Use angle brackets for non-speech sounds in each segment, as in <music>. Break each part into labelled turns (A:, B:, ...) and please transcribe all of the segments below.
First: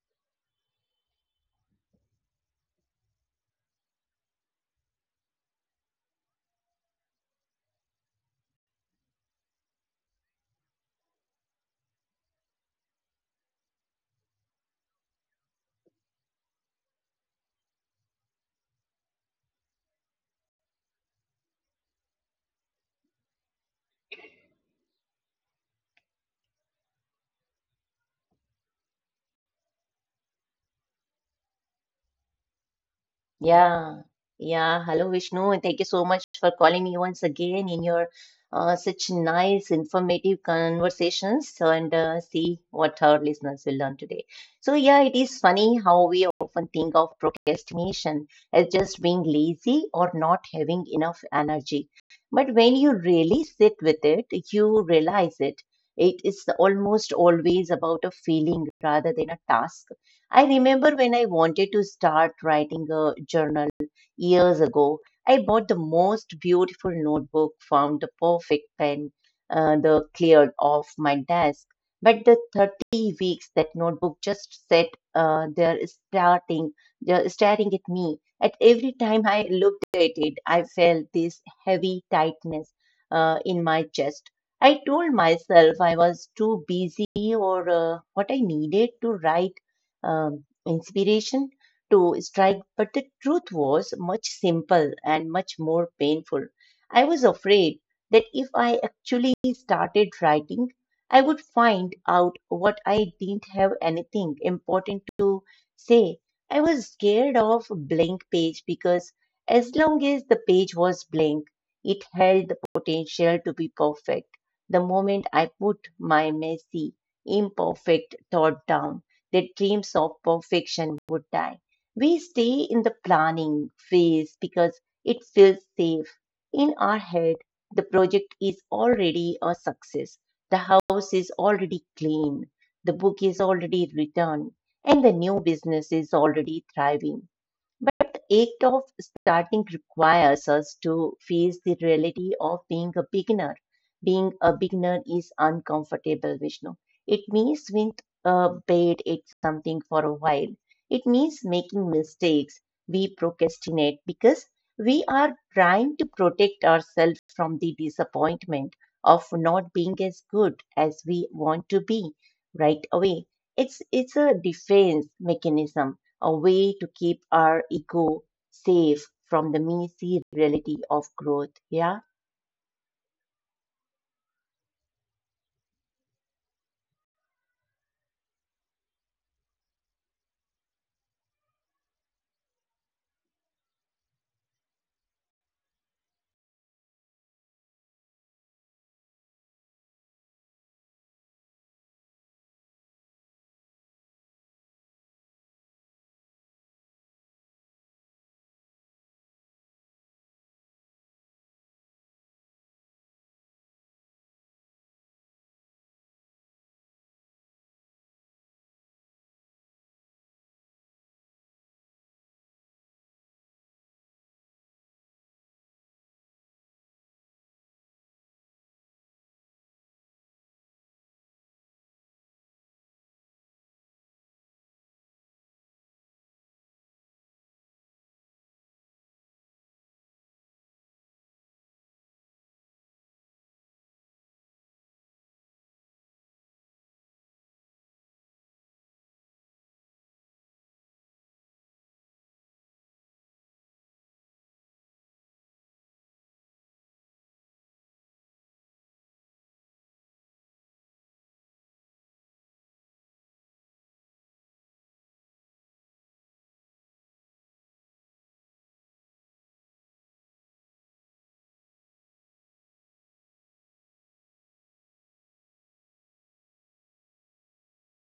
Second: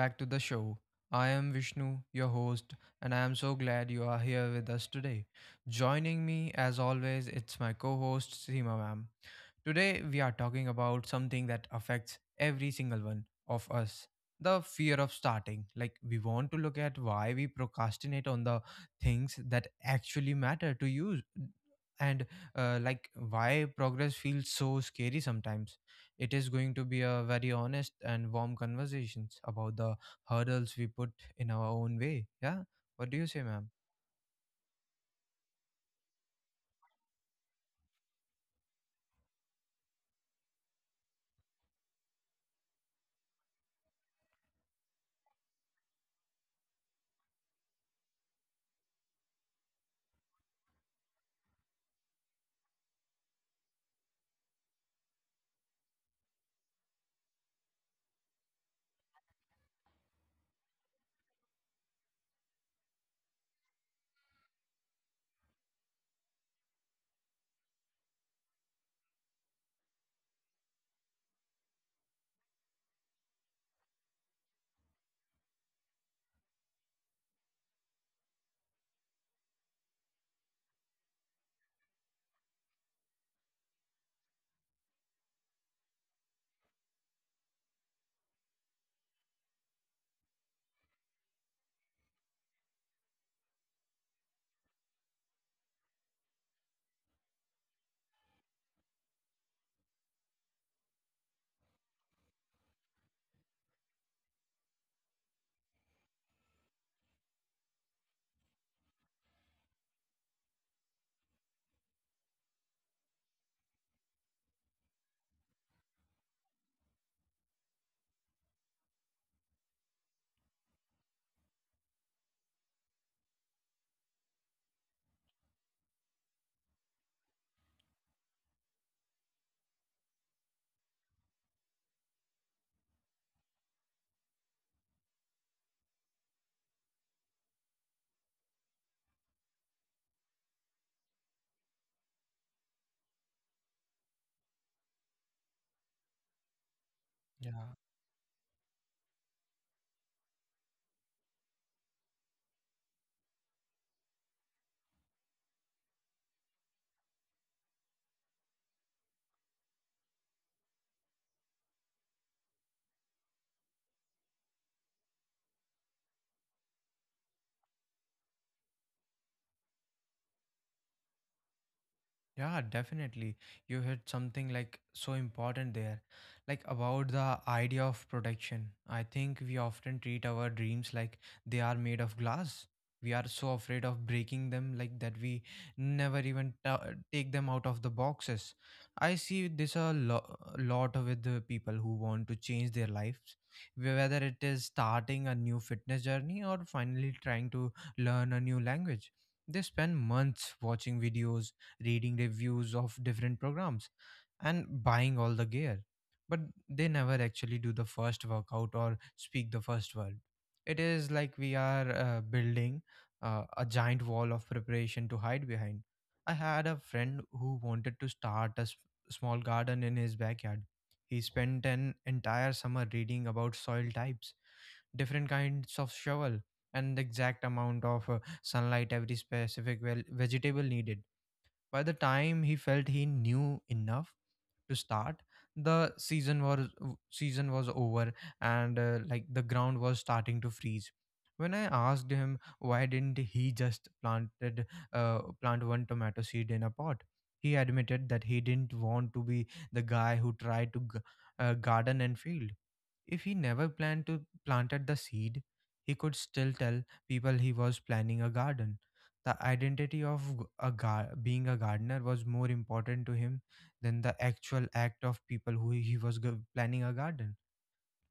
A: back to the show. I am Vishnu, your host, and I am so glad you are here with us today. Joining me, as always, it's my co host, Seema Ma'am. Today, we are talking about something that affects every single one of us, the fear of starting. Like, we want to look at why we procrastinate on the things that actually matter to you and like why progress feels so scary sometimes. It is going to be a very honest and warm conversations about the hurdles we put in our own way. Yeah. What do you say, ma'am?
B: Yeah, yeah. Hello, Vishnu, and thank you so much for calling me once again in your such nice, informative conversations. So, and see what our listeners will learn today. So, yeah, it is funny how we often think of procrastination as just being lazy or not having enough energy. But when you really sit with it, you realize it. It is almost always about a feeling rather than a task. I remember when I wanted to start writing a journal years ago, I bought the most beautiful notebook, found the perfect pen, the cleared off my desk. But the 30 weeks that notebook just sat there starting, staring at me. At every time I looked at it, I felt this heavy tightness in my chest. I told myself I was too busy or what I needed to write inspiration to strike, but the truth was much simple and much more painful. I was afraid that if I actually started writing, I would find out what I didn't have anything important to say. I was scared of blank page because as long as the page was blank, it held the potential to be perfect. The moment I put my messy, imperfect thought down, their dreams of perfection would die. We stay in the planning phase because it feels safe. In our head, the project is already a success. The house is already clean. The book is already written. And the new business is already thriving. But act of starting requires us to face the reality of being a beginner. Being a beginner is uncomfortable, Vishnu. It
A: Yeah.
B: means being bad at something for a while. It means making mistakes. We procrastinate because we are trying to protect ourselves from the disappointment of not being as good as we want to be right away. It's a defense mechanism, a way to keep our ego safe from the messy reality of growth. Yeah.
A: Yeah, definitely. You hit something like so important there. Like about the idea of protection. I think we often treat our dreams like they are made of glass. We are so afraid of breaking them like that we never even ta take them out of the boxes. I see this a lot with the people who want to change their lives, whether it is starting a new fitness journey or finally trying to learn a new language. They spend months watching videos, reading reviews of different programs, and buying all the gear. But they never actually do the first workout or speak the first word. It is like we are building a giant wall of preparation to hide behind. I had a friend who wanted to start a small garden in his backyard. He spent an entire summer reading about soil types, different kinds of shovel, and the exact amount of sunlight every specific well vegetable needed. By the time he felt he knew enough to start, the season was over, and like the ground was starting to freeze. When I asked him why didn't he just planted plant one tomato seed in a pot, he admitted that he didn't want to be the guy who tried to garden and failed. If he never planned to planted the seed, he could still tell people he was planning a garden. The identity of being a gardener was more important to him than the actual act of people who he was planning a garden,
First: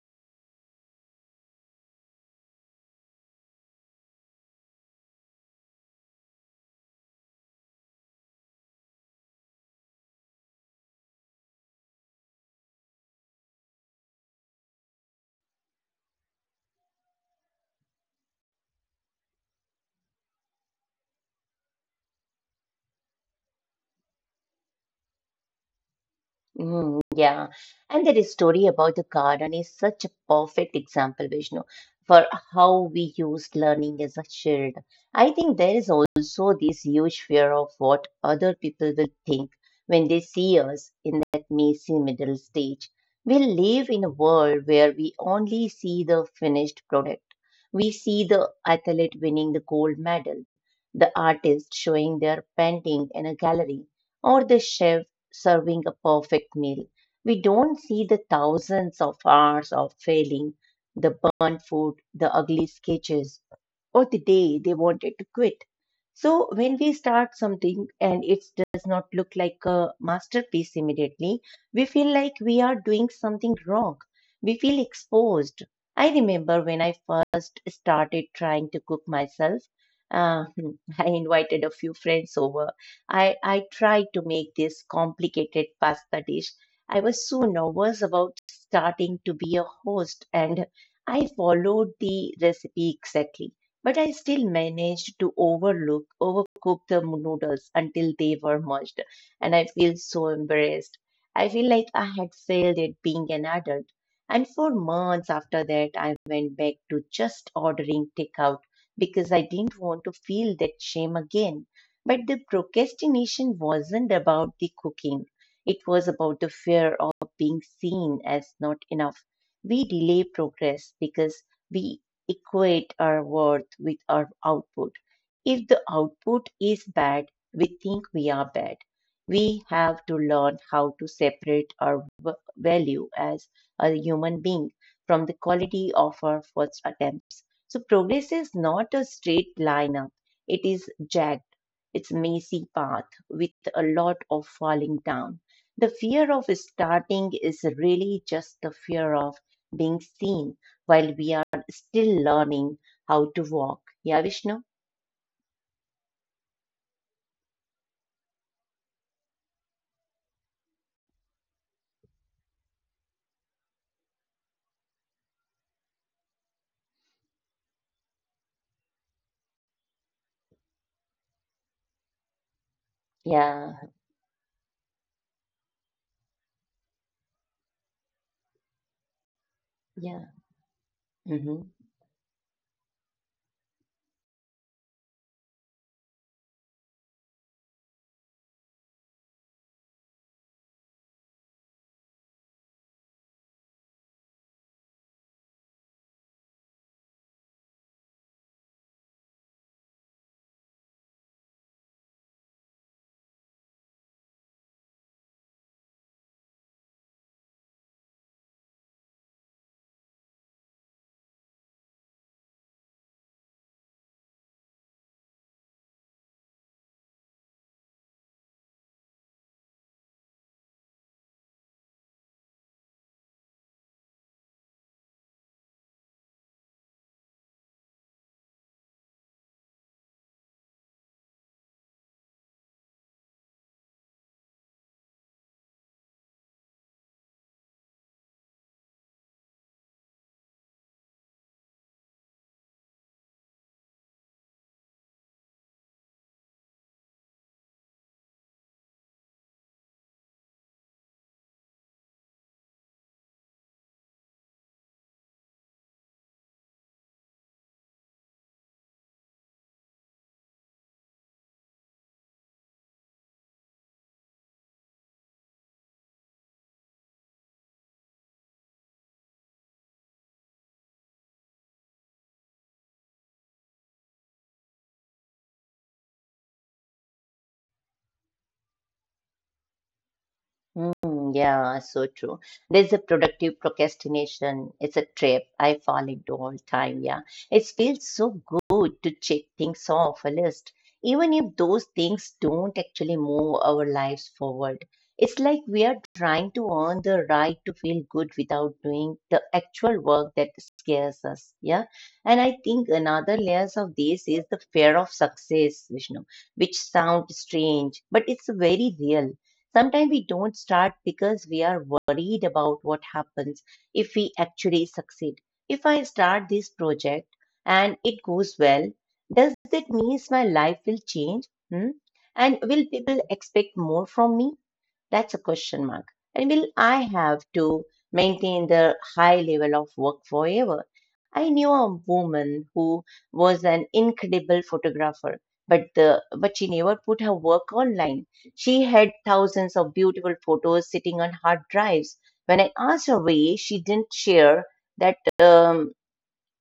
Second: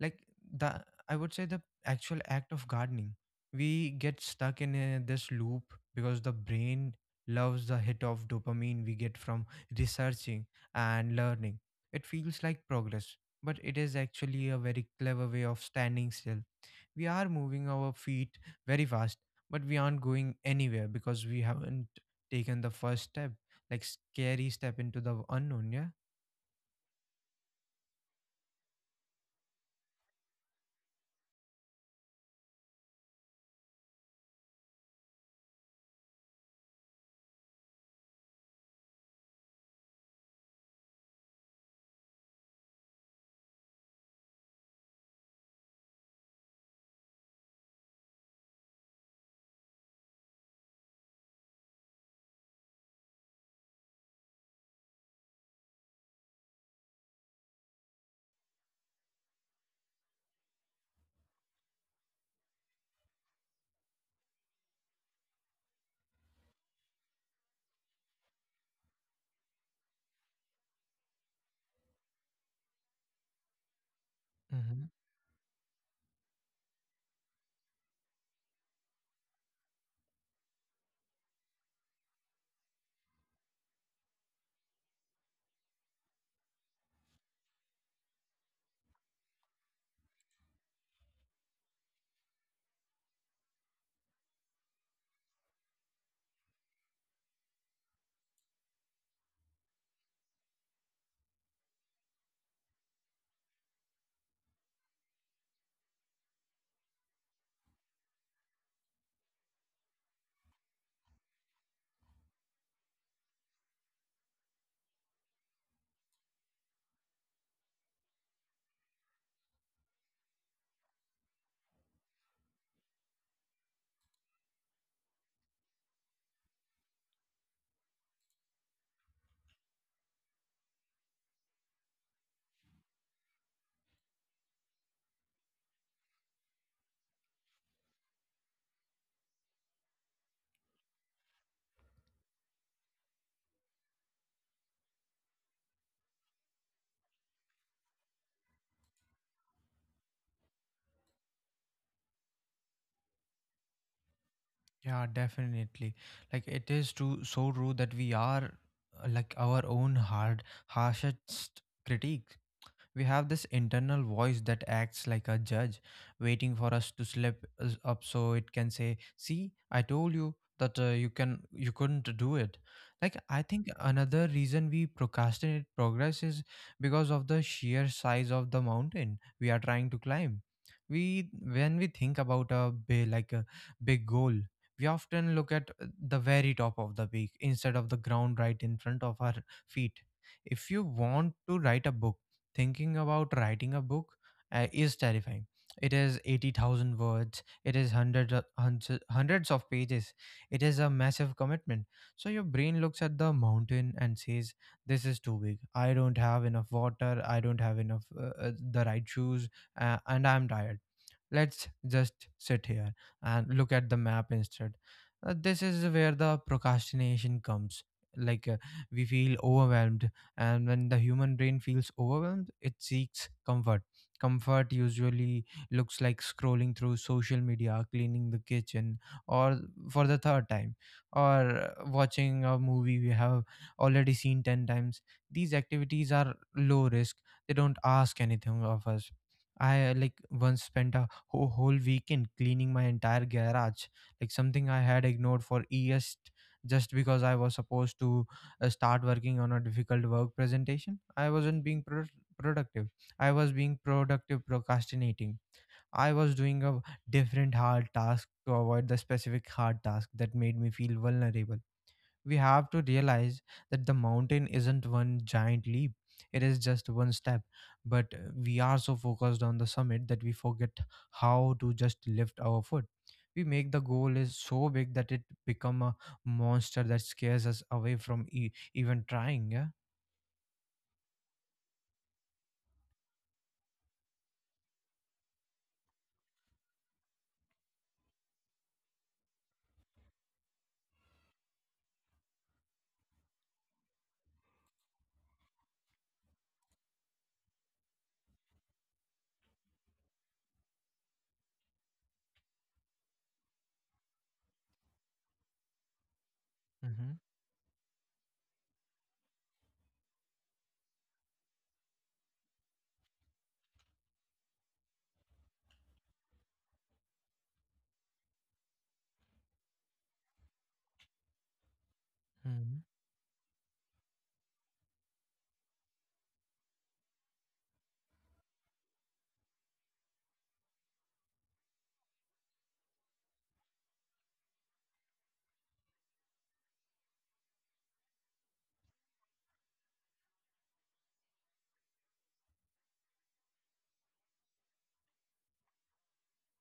A: like the, I would say, the actual act of gardening. We get stuck in this loop because the brain loves the hit of dopamine we get from researching and learning. It feels like progress, but it is actually a very clever way of standing still. We are moving our feet very fast, but we aren't going anywhere because we haven't taken the first step, like scary step into the unknown.
B: Mm, yeah, and that story about the garden is such a perfect example, Vishnu, for how we use learning as a shield. I think there is also this huge fear of what other people will think when they see us in that messy middle stage. We live in a world where we only see the finished product. We see the athlete winning the gold medal, the artist showing their painting in a gallery, or the chef serving a perfect meal. We don't see the thousands of hours of failing, the burnt food, the ugly sketches or the day they wanted to quit. So, when we start something and it does not look like a masterpiece immediately, we feel like we are doing something wrong. We
A: Yeah.
B: feel exposed. I remember when I first started trying to cook myself, uh, <laughs> I invited a few friends over. I tried to make this complicated pasta dish. I was so nervous about starting to be a host and I followed the recipe exactly, but I still managed to overcook the noodles until they were merged, and I feel so embarrassed. I feel like I had failed at being an adult. And for months after that, I went back to just ordering takeout because I didn't want to feel that shame again. But the procrastination wasn't about the cooking. It was about the fear of being seen as not enough. We delay progress because we equate our worth with our output. If the output is bad, we think we are bad. We have to learn how to separate our value as a human being from the quality of our first attempts. So, progress is not a straight line up, it is jagged. It's a messy path with a lot of falling down. The fear of starting is really just the fear of being seen while we are still learning how to walk. Yeah, Vishnu?
A: Yeah, definitely. Like it is true, so true that we are like our own harshest critique. We have this internal voice that acts like a judge, waiting for us to slip us up so it can say, "See, I told you that you can you couldn't do it." Like, I think
B: Yeah,
A: another reason we procrastinate progress is because of the sheer size of the mountain we are trying to
B: yeah.
A: climb. We
B: Hmm.
A: when we think about a big, like a big goal, we often look at the very top of the peak instead of the ground right in front of our feet. If you want to write a book, thinking about writing a book is terrifying. It is 80,000 words, it is hundreds, hundreds of pages, it is a massive commitment. So your brain looks at the mountain and says, this is too big. I don't have enough water, I don't have enough the right shoes, and I'm tired. Let's just sit here and look at the map instead. This is where the procrastination comes. Like uh, we feel overwhelmed, and when the human brain feels overwhelmed it seeks comfort. Comfort usually looks like scrolling through social media, cleaning the kitchen, or for the third time, or watching a movie we have already seen 10 times. These activities are low risk, they don't ask anything of us. I like once spent a whole weekend cleaning my entire garage, like something I had ignored for years, just because I was supposed to start working on a difficult work presentation. I wasn't being productive. I was being productive procrastinating. I was doing a different hard task to avoid the specific hard task that made me feel vulnerable. We have to realize that the mountain isn't one giant leap, it is just one step. But we are so focused on the summit that we forget how to just lift our foot. We make the goal is so big that it become a monster that scares us away from even trying. Yeah.
B: Mm, yeah, so true. There's a productive procrastination. It's a trap I fall into all time. Yeah, it feels so good to check things off a list, even if those things don't actually move our lives forward. It's like we are trying to earn the right to feel good without doing the actual work that scares us. Yeah, and I think another layers of this is the fear of success, Vishnu, which
A: Mm-hmm.
B: sounds strange, but it's very real. Sometimes we don't start because we are worried about what happens if we actually succeed. If I start this project and it goes well, does that means my life will change? Hmm? And
A: Mm-hmm.
B: will people expect more from me? That's a question mark. And will I have to maintain the high level of work forever? I knew a woman who was an incredible photographer, but she never put her work online. She had thousands of beautiful photos sitting on hard drives. When I asked her why she didn't share that, um,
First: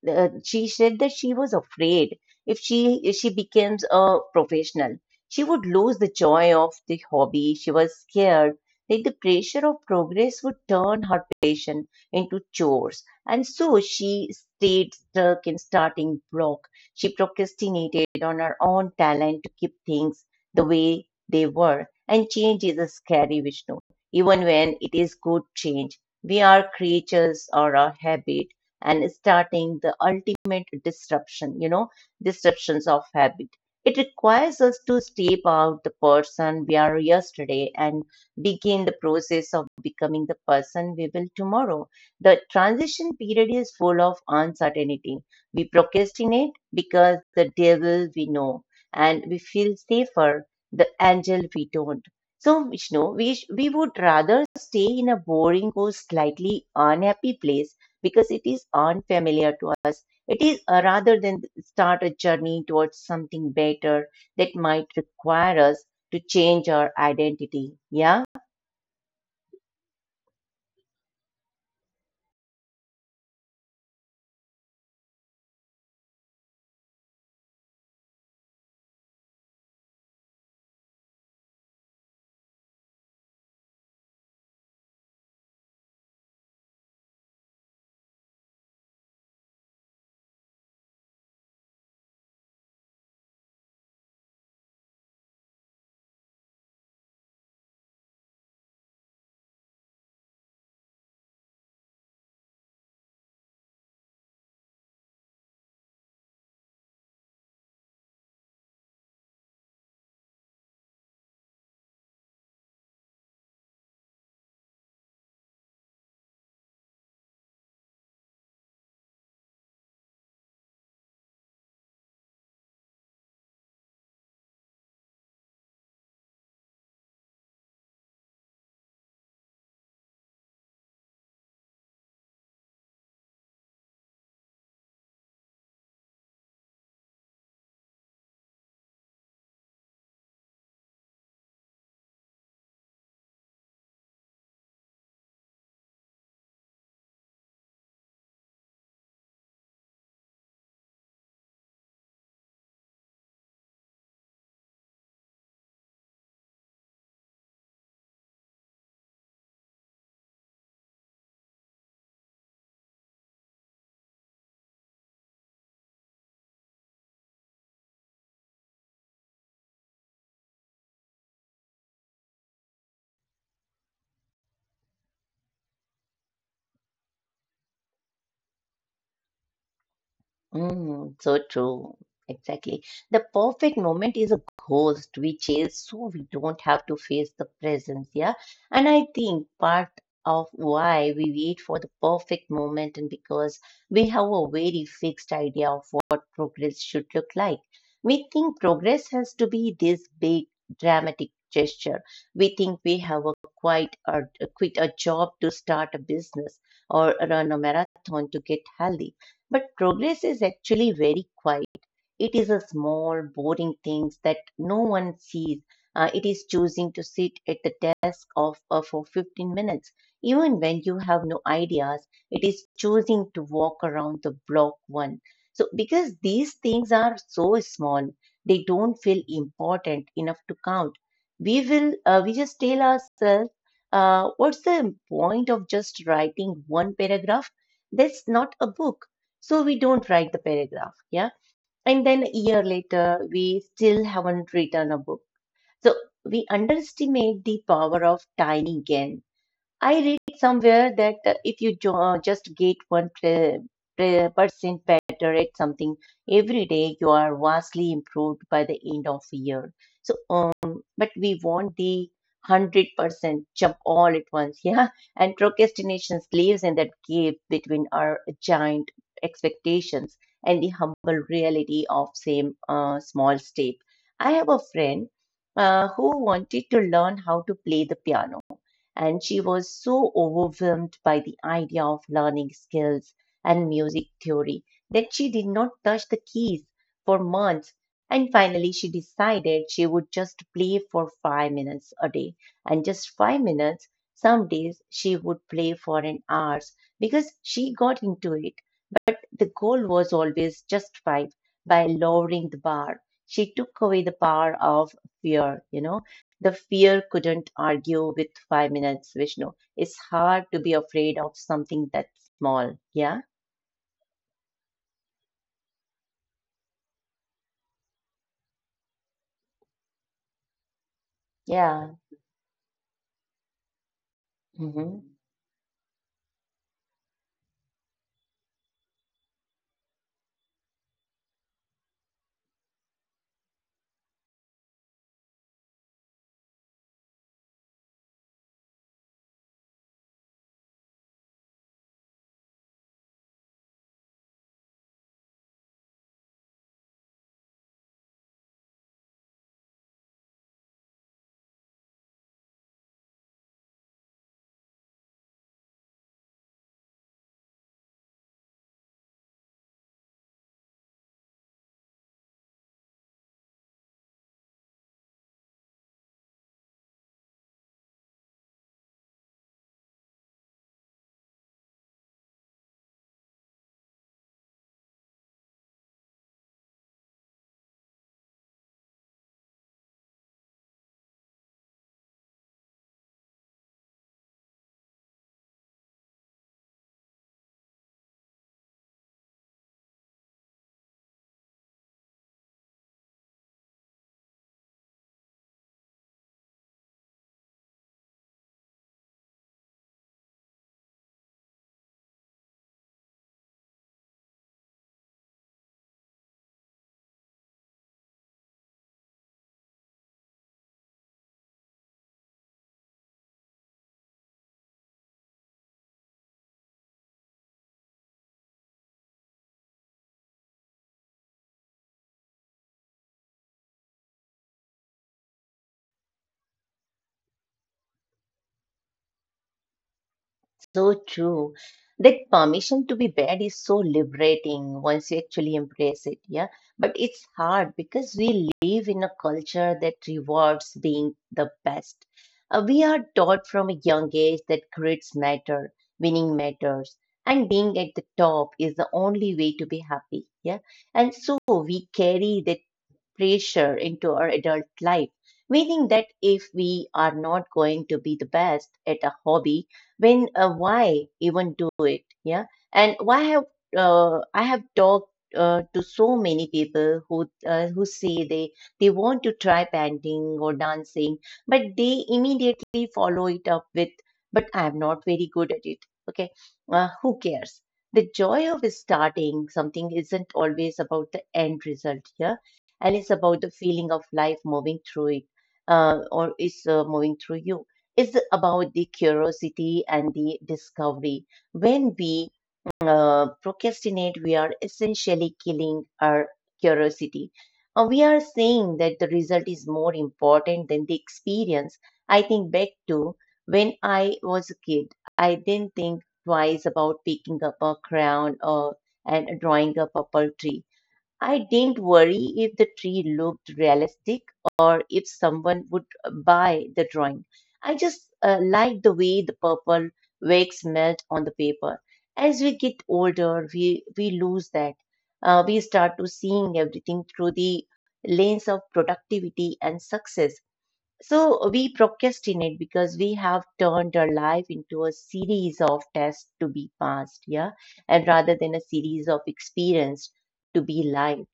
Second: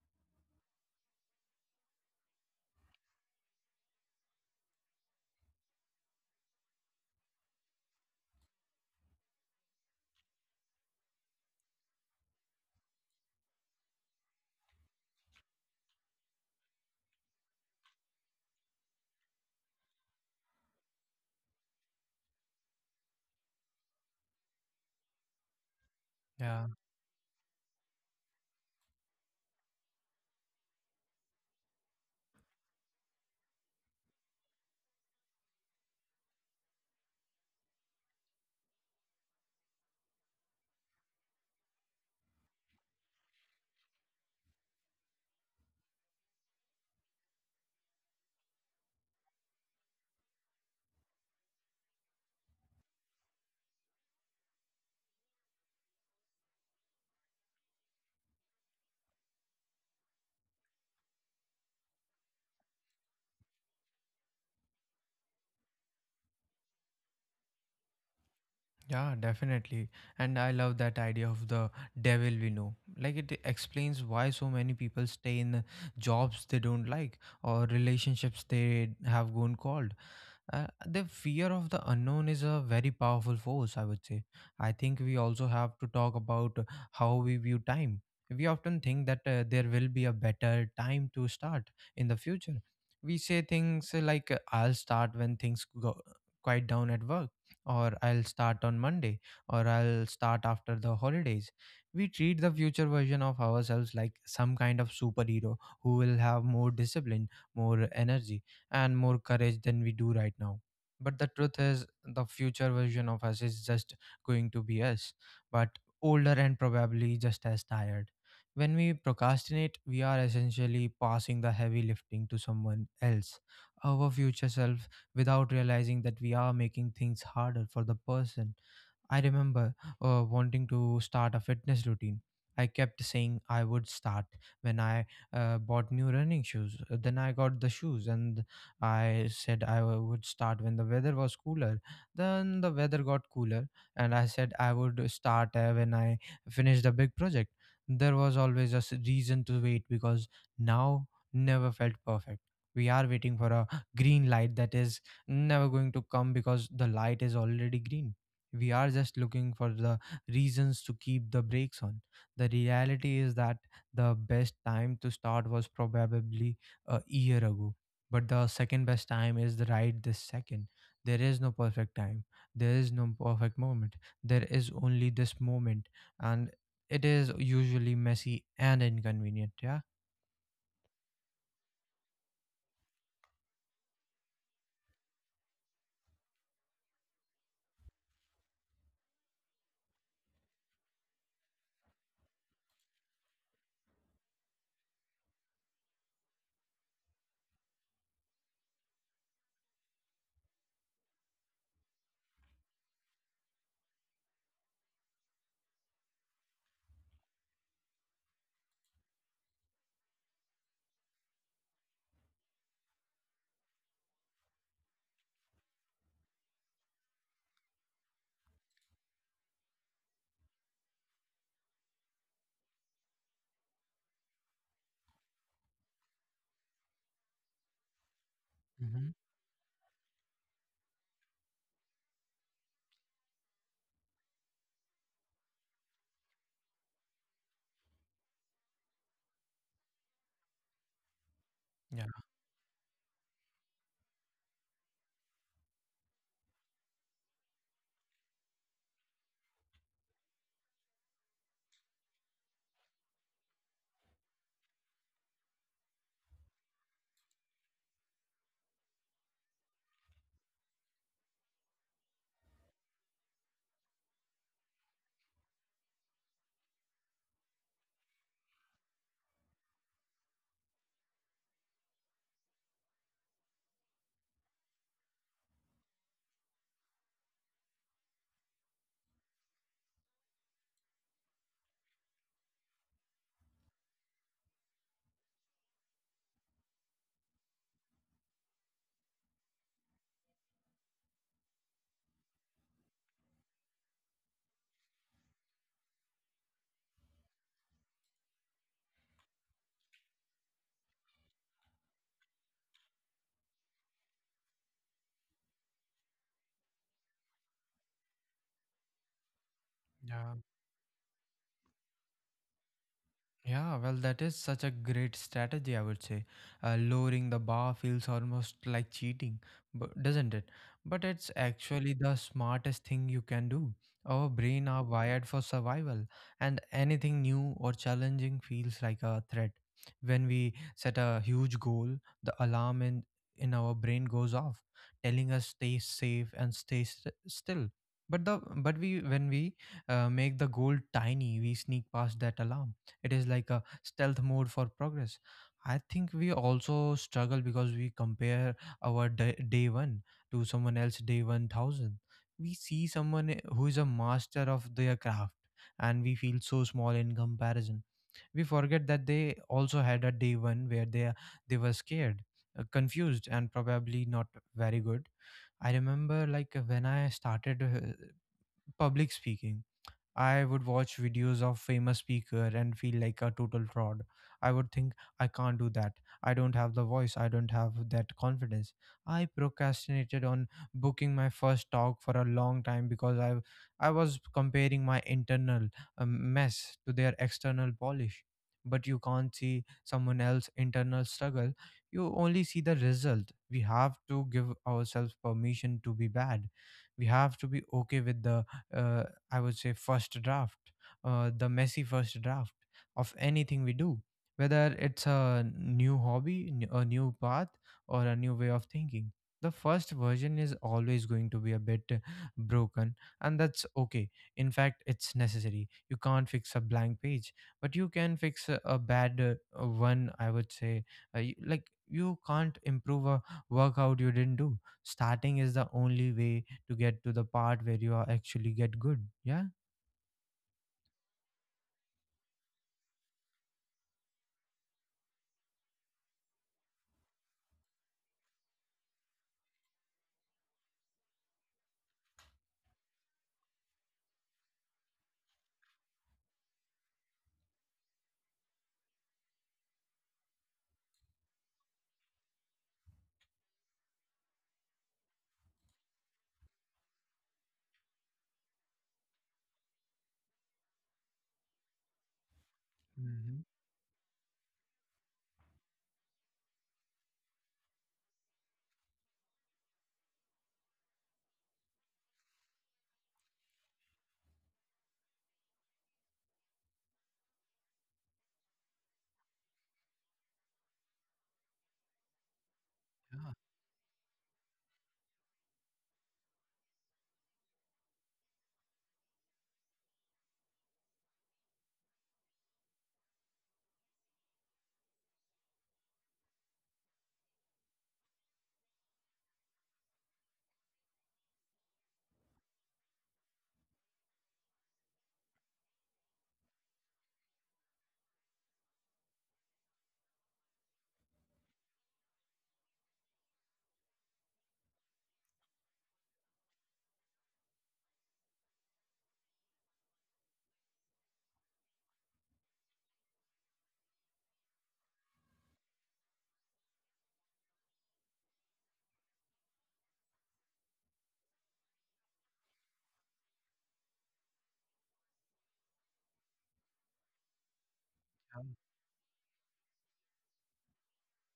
B: uh, she said that she was afraid if she becomes a professional, she would lose the joy of the hobby. She was scared that the pressure of progress would turn her passion into chores, and so she stayed stuck in starting block. She procrastinated on her own talent to keep things the way they were. And change is a scary, Vishnu, even when it is good change. We
A: Yeah.
B: are creatures or a habit, and starting the ultimate disruption, you know, disruptions of habit. It requires us to step out the person we are yesterday and begin the process of becoming the person we will tomorrow. The transition period is full of uncertainty. We procrastinate because the devil we know and we feel safer, the angel we don't. So, Vishnu, we would rather stay in a boring or slightly unhappy place because it is unfamiliar to us. It is rather than start a journey towards something better that might require us to change our identity. Yeah.
A: Yeah, definitely. And I love that idea of the devil we know. Like it explains why so many people stay in jobs they don't like or relationships they have gone cold. The fear of the unknown is a very powerful force, I would say. I think we also have to talk about how we view time. We often think that there will be a better time to start in the future. We say things like, I'll start when things go quiet down at work, or I'll start on Monday, or I'll start after the holidays. We treat the future version of ourselves like some kind of superhero who will have more discipline, more energy and more courage than we do right now. But the truth is, the future version of us is just going to be us, but older and probably just as tired. When we procrastinate, we are essentially passing the heavy lifting to someone else, our future self, without realizing that we are making things harder for the person. I remember wanting to start a fitness routine. I kept saying I would start when I bought new running shoes. Then I got the shoes and I said would start when the weather was cooler. Then the weather got cooler and I said I would start when I finished the big project. There was always a reason to wait because now never felt perfect. We are waiting for a green light that is never going to come because the light is already green. We are just looking for the reasons to keep the brakes on. The reality is that the best time to start was probably a year ago, but the second best time is the right this second. There is no perfect time, there is no perfect moment, there is only this moment, and it is usually messy and inconvenient. Yeah.
B: Mm, so true. Exactly. The perfect moment is a ghost we chase so we don't have to face the presence. Yeah. And I think part of why we wait for the perfect moment and because we have a very fixed idea of what progress should look like. We think progress has to be this big dramatic gesture. We think we have a quit a job to start a business or run a marathon to get healthy, but progress is actually very quiet. It is a small, boring things that no one sees. It is choosing to sit at the desk of, for 15 minutes, even when you have no ideas. It is choosing to walk around the block one. So, because these things are so small, they don't
A: Hmm.
B: feel important enough to count. We just tell ourselves, what's the point of just writing one paragraph? That's not a book. So we don't write the paragraph. Yeah. And
A: Yeah.
B: then a year later, we still haven't written a book. So we underestimate the power of tiny gain. I read somewhere that if you just get one percent better at something every day, you are vastly improved by the end of a year. So, but we want the 100% jump all at once, <laughs> yeah. And procrastination lives in that gap between our giant expectations and the humble reality of same small step. I have a friend who wanted to learn how to play the piano, and she was so overwhelmed by the idea of learning skills and music theory that she did not touch the keys for months. And finally, she decided she would just play for 5 minutes a day, and just 5 minutes. Some days she would play for an hour because she got into it. The goal was always justified by lowering the bar. She took away the power of fear, you know. The fear couldn't argue with 5 minutes, Vishnu. It's
A: Yeah.
B: hard to be afraid of something that's small. Yeah?
A: Yeah, well, that is such a great strategy, I would say. Lowering the bar feels almost like cheating, but doesn't it? But it's
B: Yeah.
A: actually the smartest thing you can do. Our brain are
B: Hmm.
A: wired for survival, and anything new or challenging feels like a threat. When we set a huge goal, the in our brain goes off, telling us stay safe and stay still. But the but we when we make the goal tiny, we sneak past that alarm. It is like a stealth mode for progress. I think we also struggle because we compare our day one to someone else day 1000. We see someone who is a master of their craft and we feel so small in comparison. We forget that they also had a day one where they were scared, confused and probably not very good. I remember like when I started public speaking, I would watch videos of famous speaker and feel like a total fraud. I would think, I can't do that. I don't have the voice. I don't have that confidence. I procrastinated on booking my first talk for a long time because I was comparing my internal mess to their external polish. But you can't see someone else's internal struggle. You only see the result. We have to give ourselves permission to be bad. We have to be okay with the uh, I would say, first draft, the messy first draft of anything we do, whether it's a new hobby, a new path, or a new way of thinking. The first version is always going to be a bit broken, and that's okay. In fact, it's necessary. You can't fix a blank page, but you can fix a bad one, I would say. Like, you can't improve a workout you didn't do. Starting is the only way to get to the part where you are actually get good. Yeah.
B: So true. That permission to be bad is so liberating once you actually embrace it. Yeah. But it's hard because we live in a culture that rewards being the best. We are taught from a young age that grades matter, winning matters, and being at the top is the only way to be happy. Yeah. And so we carry that pressure into our adult life, meaning that if we are not going to be the best at a hobby, then why even do it? Yeah, and why
A: Hmm.
B: have I have talked to so many people who say they want to try painting or dancing, but they immediately follow it up with, "But I am not very good at it." Okay, who cares? The joy of starting something isn't always about the end result. Here and it's about the feeling of life moving through it, or is moving through you. It's about the curiosity and the discovery. When we procrastinate, we are essentially killing our curiosity. We are saying that the result is more important than the experience. I think back to when I was a kid. I didn't think twice about picking up a crayon or and drawing a purple tree. I didn't worry if the tree looked realistic or if someone would buy the drawing. I just liked the way the purple wax melt on the paper. As we get older, we lose that. We start to seeing everything through the lens of productivity and success. So we procrastinate because we have turned our life into a series of tests to be passed, yeah, and rather than a series of experience to be life.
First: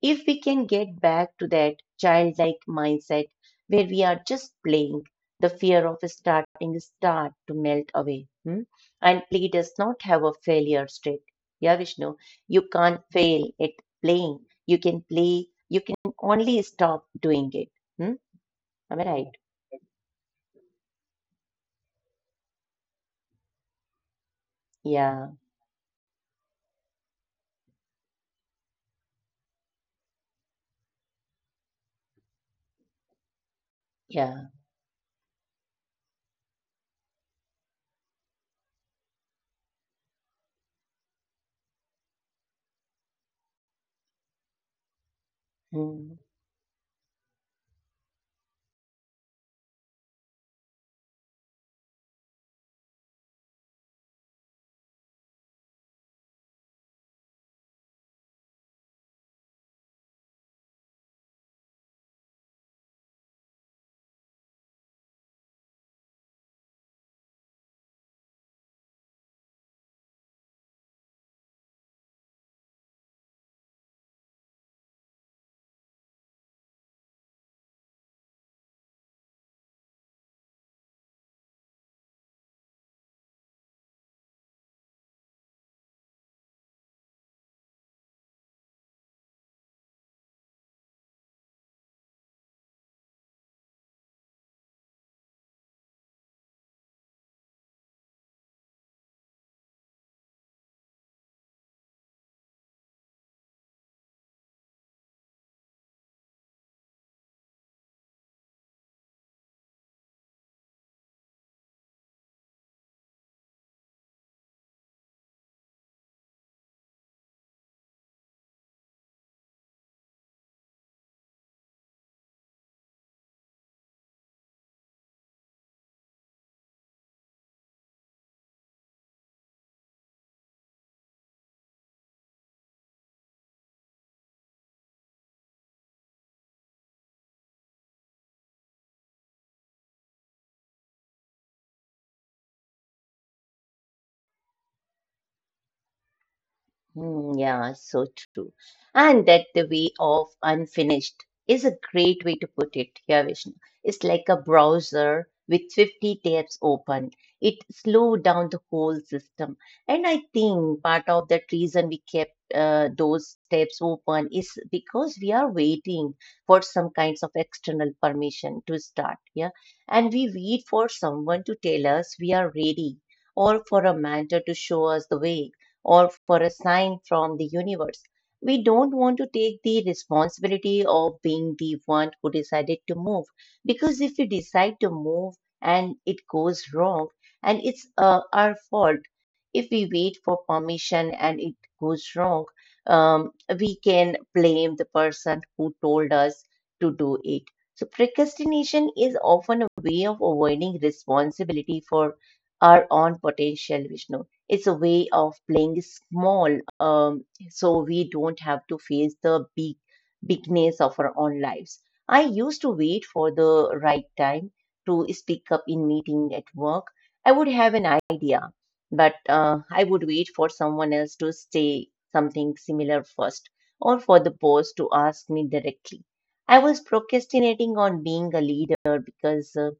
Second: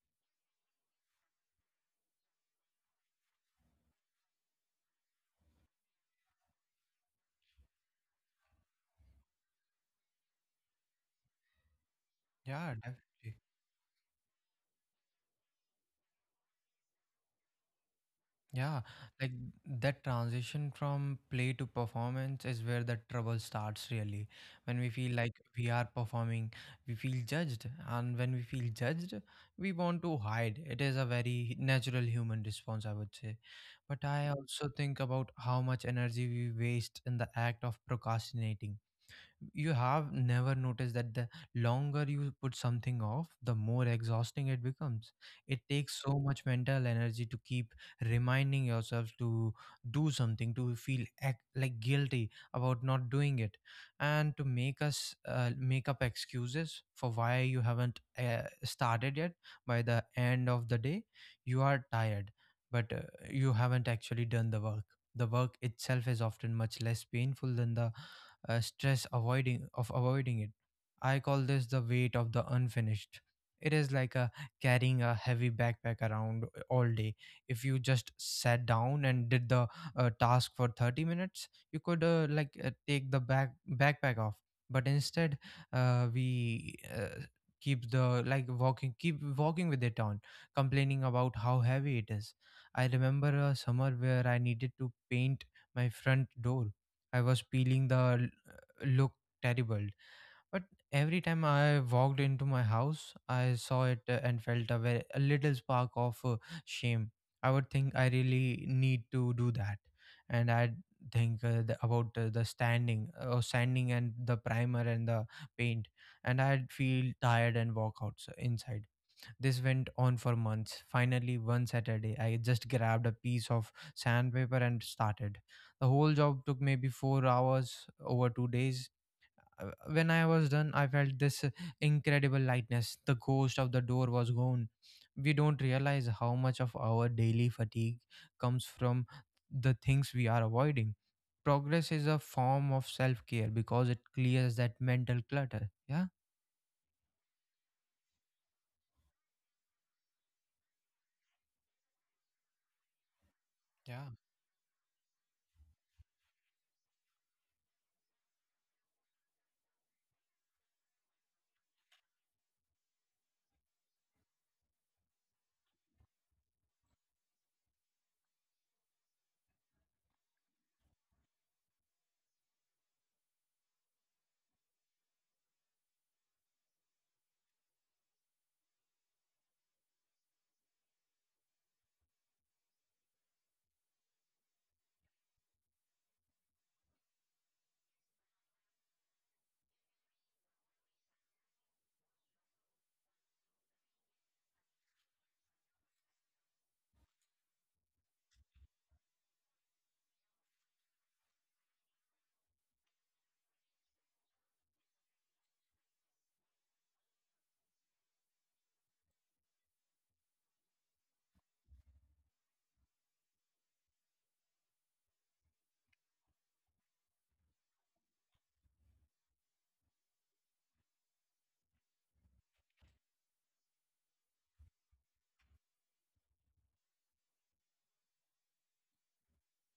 B: If we can get back to that childlike mindset where we are just playing, the fear of starting is start to melt away. Hmm? And play does not have a failure state. Yeah, Vishnu, you
A: Yeah, yeah,
B: can't
A: definitely.
B: fail at playing. You can play. You can only stop doing it. Hmm?
A: Yeah,
B: Am I
A: like
B: right?
A: that transition from play to performance is where the trouble starts really. When we feel
B: Yeah,
A: like we are performing, we feel judged, and when we feel judged, we want to hide. It is a very natural human response, I would say. But I
B: yeah.
A: also think about how much energy we waste in the act of procrastinating you Have never noticed that the longer you put something off, the more exhausting it becomes? It takes
B: Hmm.
A: so much mental energy to keep reminding yourself to do something, to feel act, like guilty about not doing it, and to make up excuses for why you haven't started yet. By the end of the day, you are tired, but you haven't actually done the work. The work itself is often much less painful than the stress avoiding of avoiding it. I call this the weight of the unfinished. It is like a carrying a heavy backpack around all day. If you just sat down and did the task for 30 minutes, you could take the backpack off. But instead, we keep the like walking keep walking with it on, complaining about how heavy it is. I remember a summer where I needed to paint my front door. I was peeling the look terrible. But every time I walked into my house, I saw it and felt a little spark of shame. I would think, I really need to do that. And I'd think about the standing or sanding and the primer and the paint, and I'd feel tired and walk out inside. This went on for months. Finally, one Saturday, I just grabbed a piece of sandpaper and started. The whole job took maybe 4 hours over 2 days. When I was done, I felt this incredible lightness. The ghost of the door was gone. We don't realize how much of our daily fatigue comes from the things we are avoiding. Progress is a form of self care because it clears that mental clutter.
B: Hmm, yeah, so true. And that the way of unfinished is a great way to put it here, Vishnu. It's
A: Yeah.
B: like a browser with 50 tabs open. It slowed down the whole system. And I think part of that reason we kept those tabs open is because we are waiting for some kinds of external permission to start. Yeah. And we wait for someone to tell us we are ready or for a mentor to show us the way or for a sign from the universe. We don't want to take the responsibility of being the one who decided to move because if we decide to move and it goes wrong and it's our fault, if we wait for permission and it goes wrong, um, we can blame the person who told us to do it. So, procrastination is often a way of avoiding responsibility for our own potential, Vishnu. It's a way of playing small, so we don't have to face the big bigness of our own lives. I used to wait for the right time to speak up in meeting at work. I would have an idea, but I would wait for someone else to say something similar first, or for the boss to ask me directly. I was procrastinating on being a leader because uh,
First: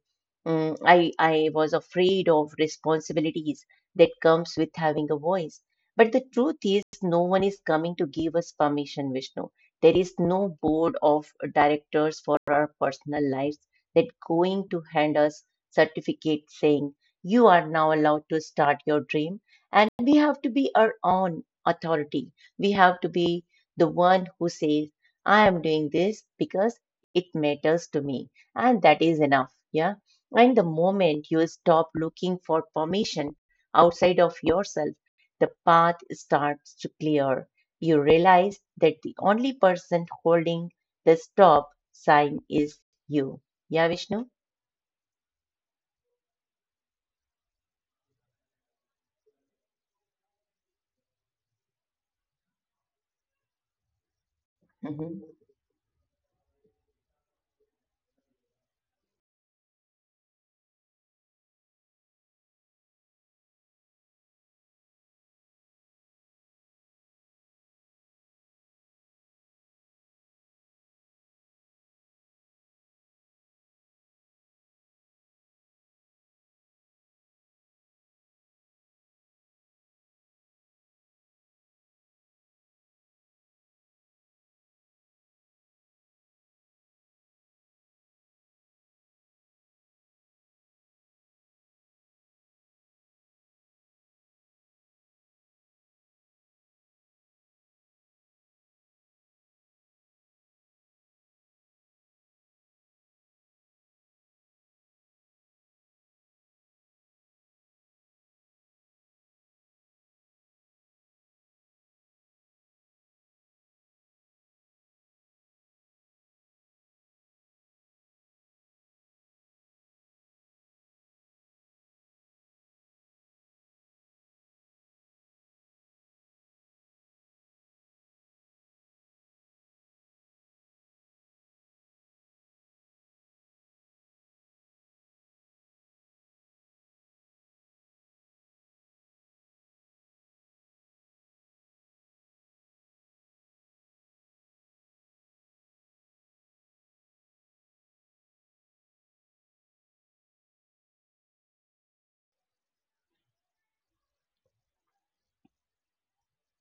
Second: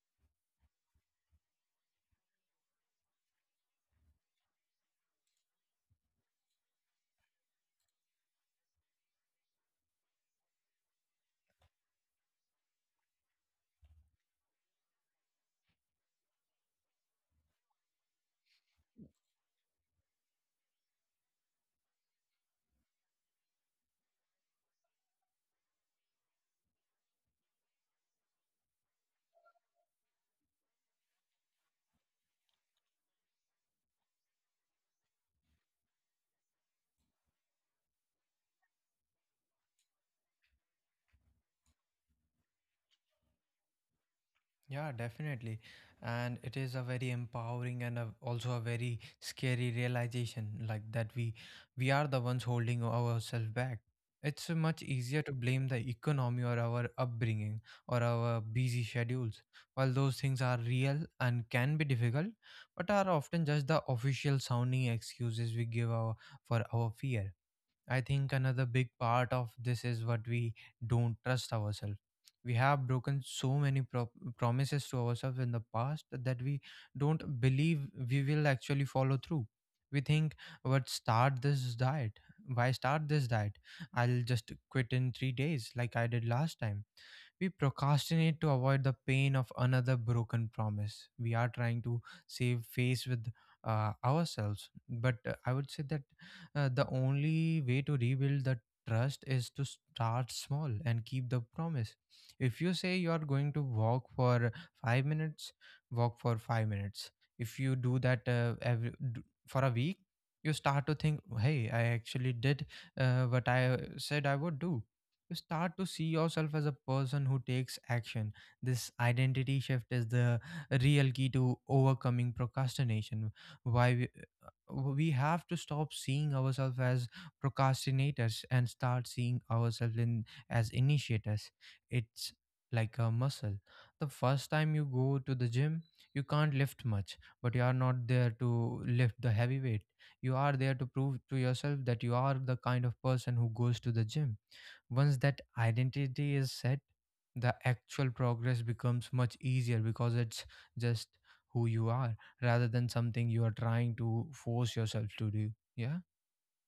B: mm, I I was afraid of responsibilities that comes with having a voice. But the truth is, no one is coming to give us permission, Vishnu. There is no board of directors for our personal lives that going to hand us certificate saying you are now allowed to start your dream. And we have to be our own authority. We have to be the one who says, I am doing this because it matters to me. And that is enough. Yeah. And the moment you stop looking for permission, outside of yourself, the path starts to clear. You realize that the only person holding the stop sign is you. Yeah, Vishnu?
A: Yeah, definitely. And it is a very empowering and also a very scary realization, like that we are the ones holding ourselves back. It's much easier
B: Mhm.
A: to blame the economy or our upbringing or our busy schedules. While those things are real and can be difficult, but are often just the official sounding excuses we for our fear. I think another big part of this is what we don't trust ourselves. We have broken so many promises to ourselves in the past that we don't believe we will actually follow through. We think, what start this diet? Why start this diet? I'll just quit in 3 days, like I did last time. We procrastinate to avoid the pain of another broken promise. We are trying to save face with ourselves. But I would say that the only way to rebuild the trust is to start small and keep the promise. If you say you are going to walk for 5 minutes, walk for 5 minutes. If you do that for a week, you start to think, hey, I actually did what I said I would do. You start to see yourself as a person who takes action. This identity shift is the real key to overcoming procrastination. Why we, we have to stop seeing ourselves as procrastinators and start seeing ourselves in as initiators. It's like a muscle. The first time you go to the gym, you can't lift much, but you are not there to lift the heavy weight. You are there to prove to yourself that you are the kind of person who goes to the gym. Once that identity is set, the actual progress becomes much easier because it's just who you are, rather than something you are trying to force yourself to do. Yeah.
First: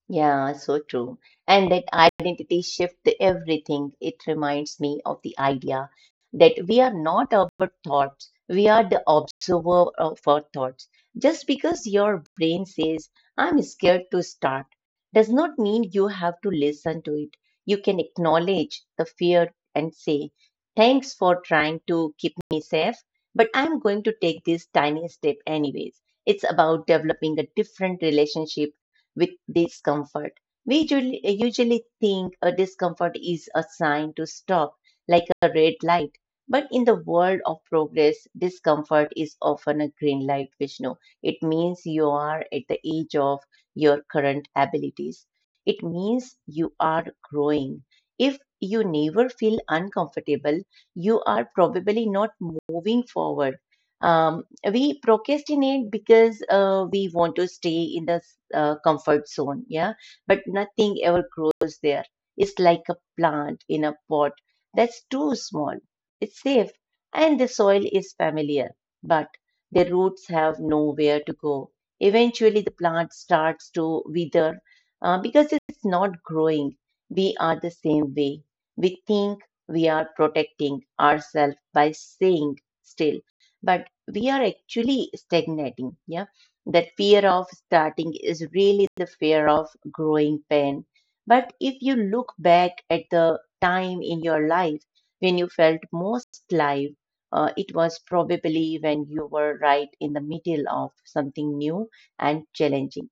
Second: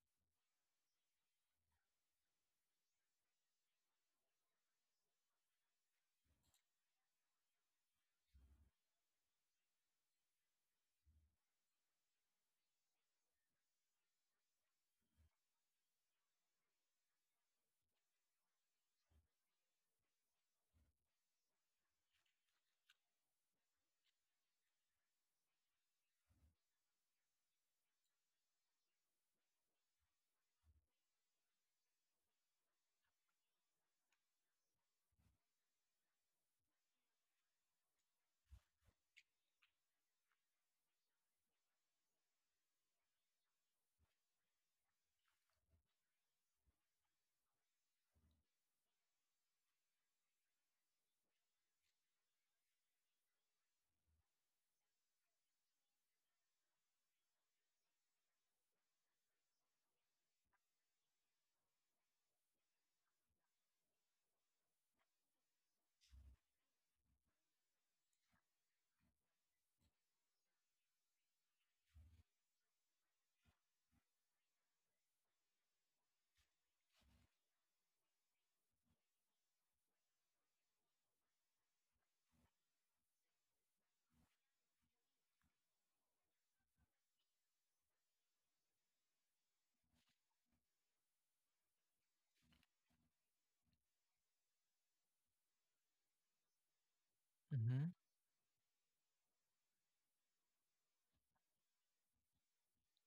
B: Yeah, so true. And that identity shift everything. It reminds me of the idea that we are not our thoughts, we are the observer of our thoughts. Just because your brain says, I'm scared to start, does not mean you have to listen to it. You can acknowledge the fear and say, thanks for trying to keep me safe, but I'm going to take this tiny step anyways. It's about developing a different relationship with discomfort. We usually think a discomfort is a sign to stop, like a red light. But in the world of progress, discomfort is often a green light, Vishnu. It means you are at the edge of your current abilities. It means you are growing. If you never feel uncomfortable, you are probably not moving forward. Um, we procrastinate because we want to stay in the comfort zone, yeah, but nothing ever grows there. It's like a plant in a pot that's too small. It's safe and the soil is familiar, but the roots have nowhere to go. Eventually, the plant starts to wither because it's not growing. We are the same way. We think we are protecting ourselves by staying still, but we are actually stagnating. Yeah. That fear of starting is really the fear of growing pain. But if you look back at the time in your life when you felt most alive, it
A: Mm-hmm.
B: was probably when you were right in the middle of something new and challenging.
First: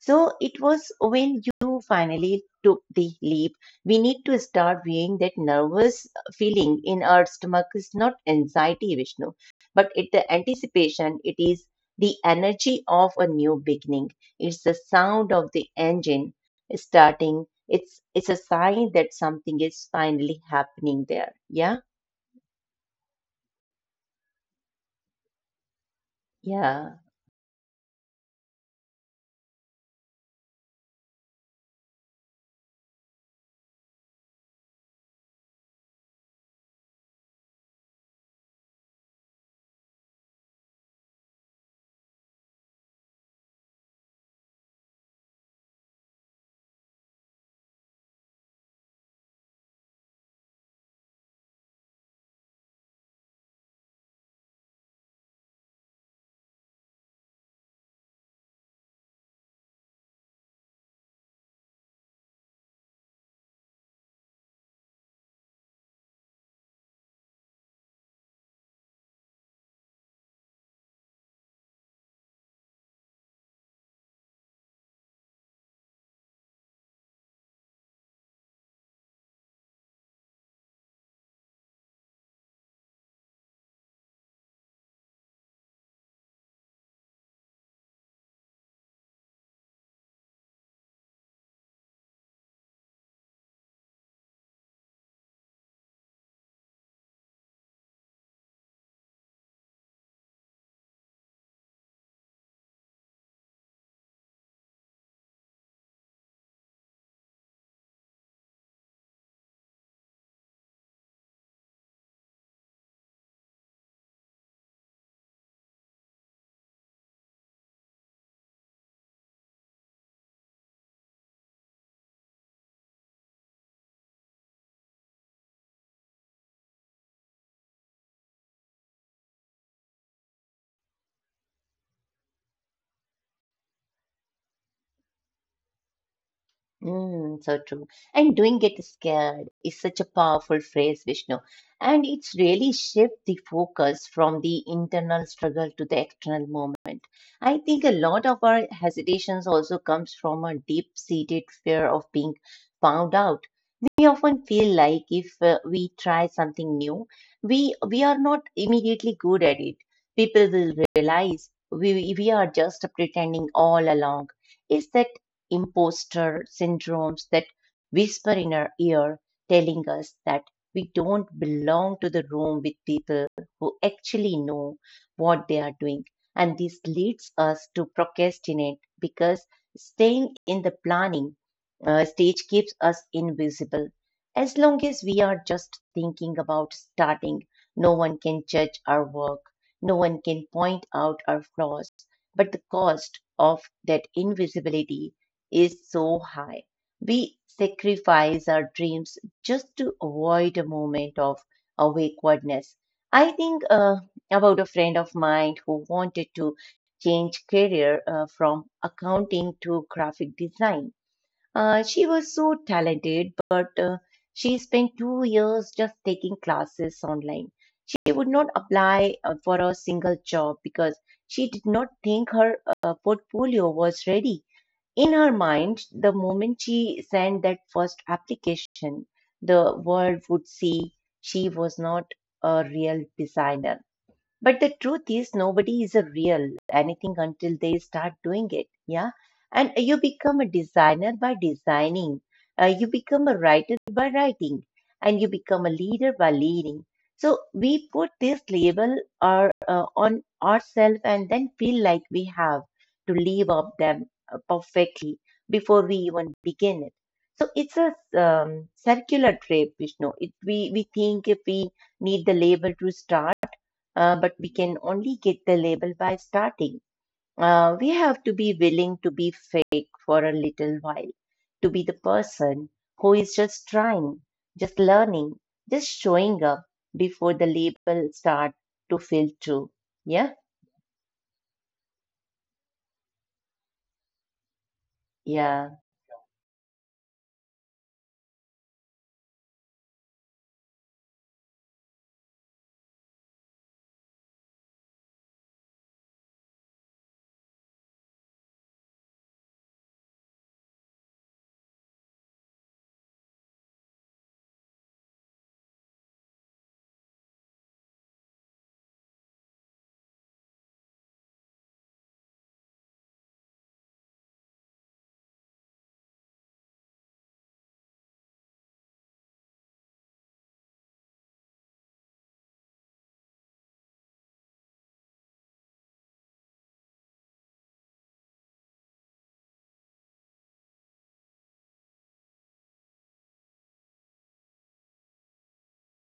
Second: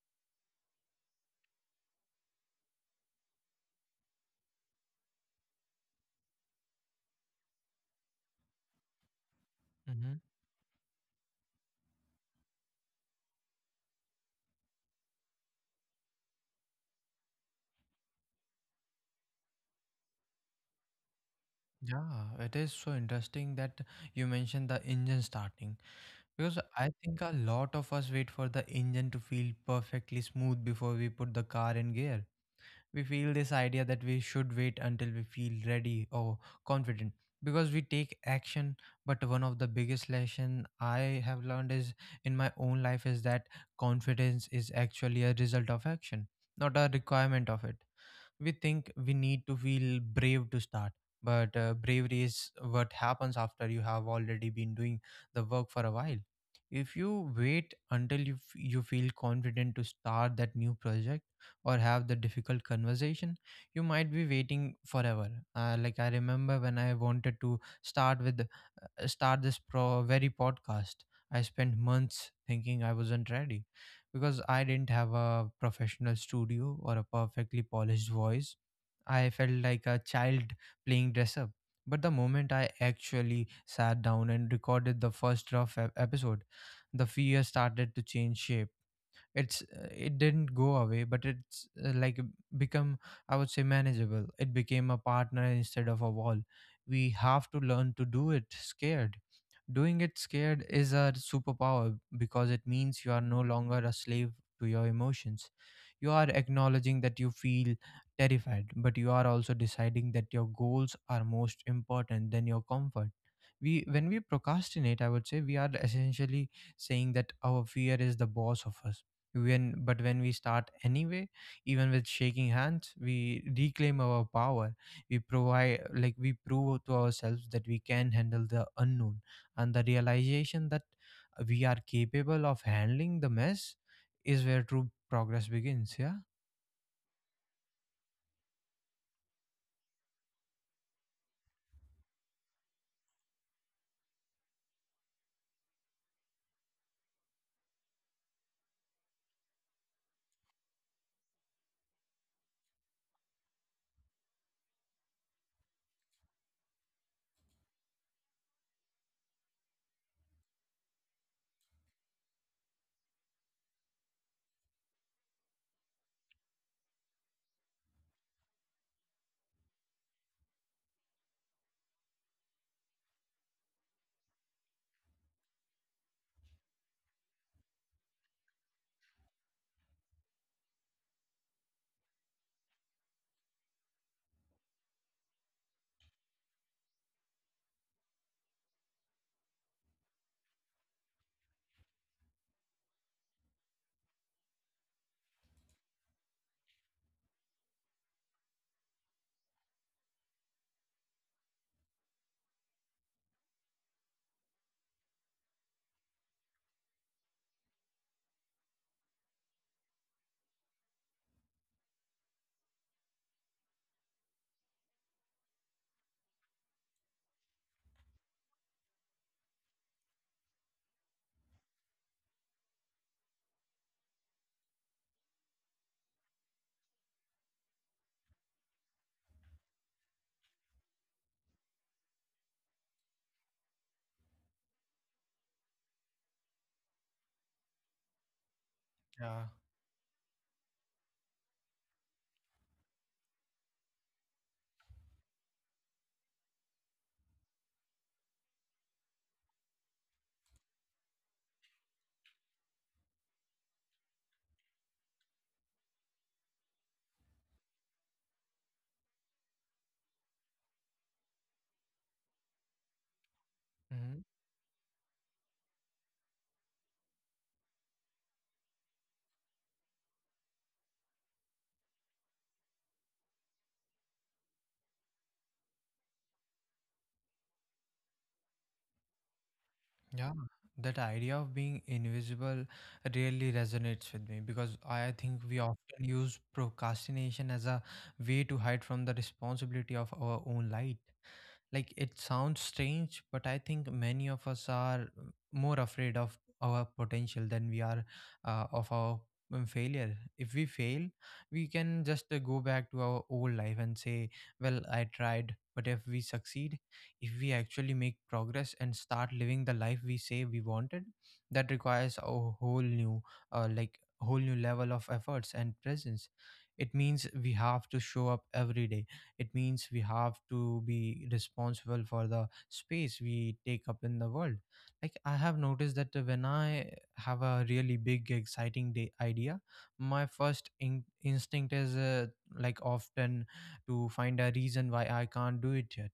B: So it was when you finally took the leap. We need to start viewing that nervous feeling in our stomach is not anxiety, Vishnu, but it
A: Mm-hmm.
B: the anticipation. It is the energy of a new beginning. It's the sound of the engine starting. It's a sign that something is finally happening there. Yeah,
A: Yeah, it is so interesting that you mentioned the engine starting, because I
B: yeah.
A: think a lot of us wait for the engine to feel perfectly smooth before we put the car in gear. We feel this idea that we should wait until we feel ready or confident because we take action. But one of the biggest lesson I have learned is in my own life is that confidence is actually a result of action, not a requirement of it. We think we need to feel brave to start, but bravery is what happens after you have already been doing the work for a while. If you wait until you feel confident to start that new project or have the difficult conversation, you might be waiting forever. Like, I remember when I wanted to start this pro- very podcast. I spent months thinking I wasn't ready because I didn't have a professional studio or a perfectly polished voice. I felt like a child playing dress up. But the moment I actually sat down and recorded the first rough episode, the fear started to change shape. It's it didn't go away, but it's become, I would say, manageable. It became a partner instead of a wall. We have to learn to do it scared. Doing it scared is a superpower because it means you are no longer a slave to your emotions. You are acknowledging that you feel terrified, but you are also deciding that your goals are most important than your comfort. We when we procrastinate, I would say, we are essentially saying that our fear is the boss of us. When but when we start anyway, even with shaking hands, we reclaim our power. We provide like We prove to ourselves that we can handle the unknown, and the realization that we are capable of handling the mess is where true progress begins. Yeah.
B: Mm, so true. And doing get scared is such a powerful phrase, Vishnu. And it's really shift the focus from the internal struggle to the external moment. I think a lot of our hesitations also comes from a deep-seated fear of being found out. We often feel like if we try something new, we are not immediately good at it. People will realize we are just pretending all along. It's that imposter syndromes that whisper in our ear, telling us that we don't belong to the room with people who actually know what they are doing. And this leads us to procrastinate because staying in the planning stage keeps us invisible. As long as we are just thinking about starting, no one can judge our work, no one can point out our flaws, but the cost of that invisibility is so high. We sacrifice our dreams just to avoid a moment of awkwardness. I think about a friend of mine who wanted to change career from accounting to graphic design. She was so talented, but she spent 2 years just taking classes online. She would not apply for a single job because she did not think her portfolio was ready. In her mind, the moment she sent that first application, the world would see she was not a real designer. But the truth is, nobody is a real anything until they start doing it. Yeah.
A: Yeah.
B: And you become a designer by designing, you become a writer by writing, and you become a leader by leading. So we put this label or, on ourselves and then feel like we have to live up them perfectly before we even begin it. So it's a circular trip, Vishnu. It, we think if we need the label to start,
A: Mhm.
B: but we can only get the label by starting. We have to be willing to be fake for a little while, to be the person who is just trying, just learning, just showing up before the label start to feel true. Yeah,
A: Yeah, that idea of being invisible really resonates with me because I think we
B: yeah,
A: often use procrastination as a way to hide from the responsibility of our own light. Like, it sounds strange, but I think many of us are more afraid of our potential than we are of our failure. If we fail, we can just go back to our old life and say, well, I tried. But if we succeed, if we actually make progress and start living the life we say we wanted, that requires a whole new level of efforts and presence. It means we have to show up every day. It means we have to be responsible for the space we take up in the world. Like, I have noticed that when I have a really big exciting day idea, my first instinct is often to find a reason why I can't do it yet.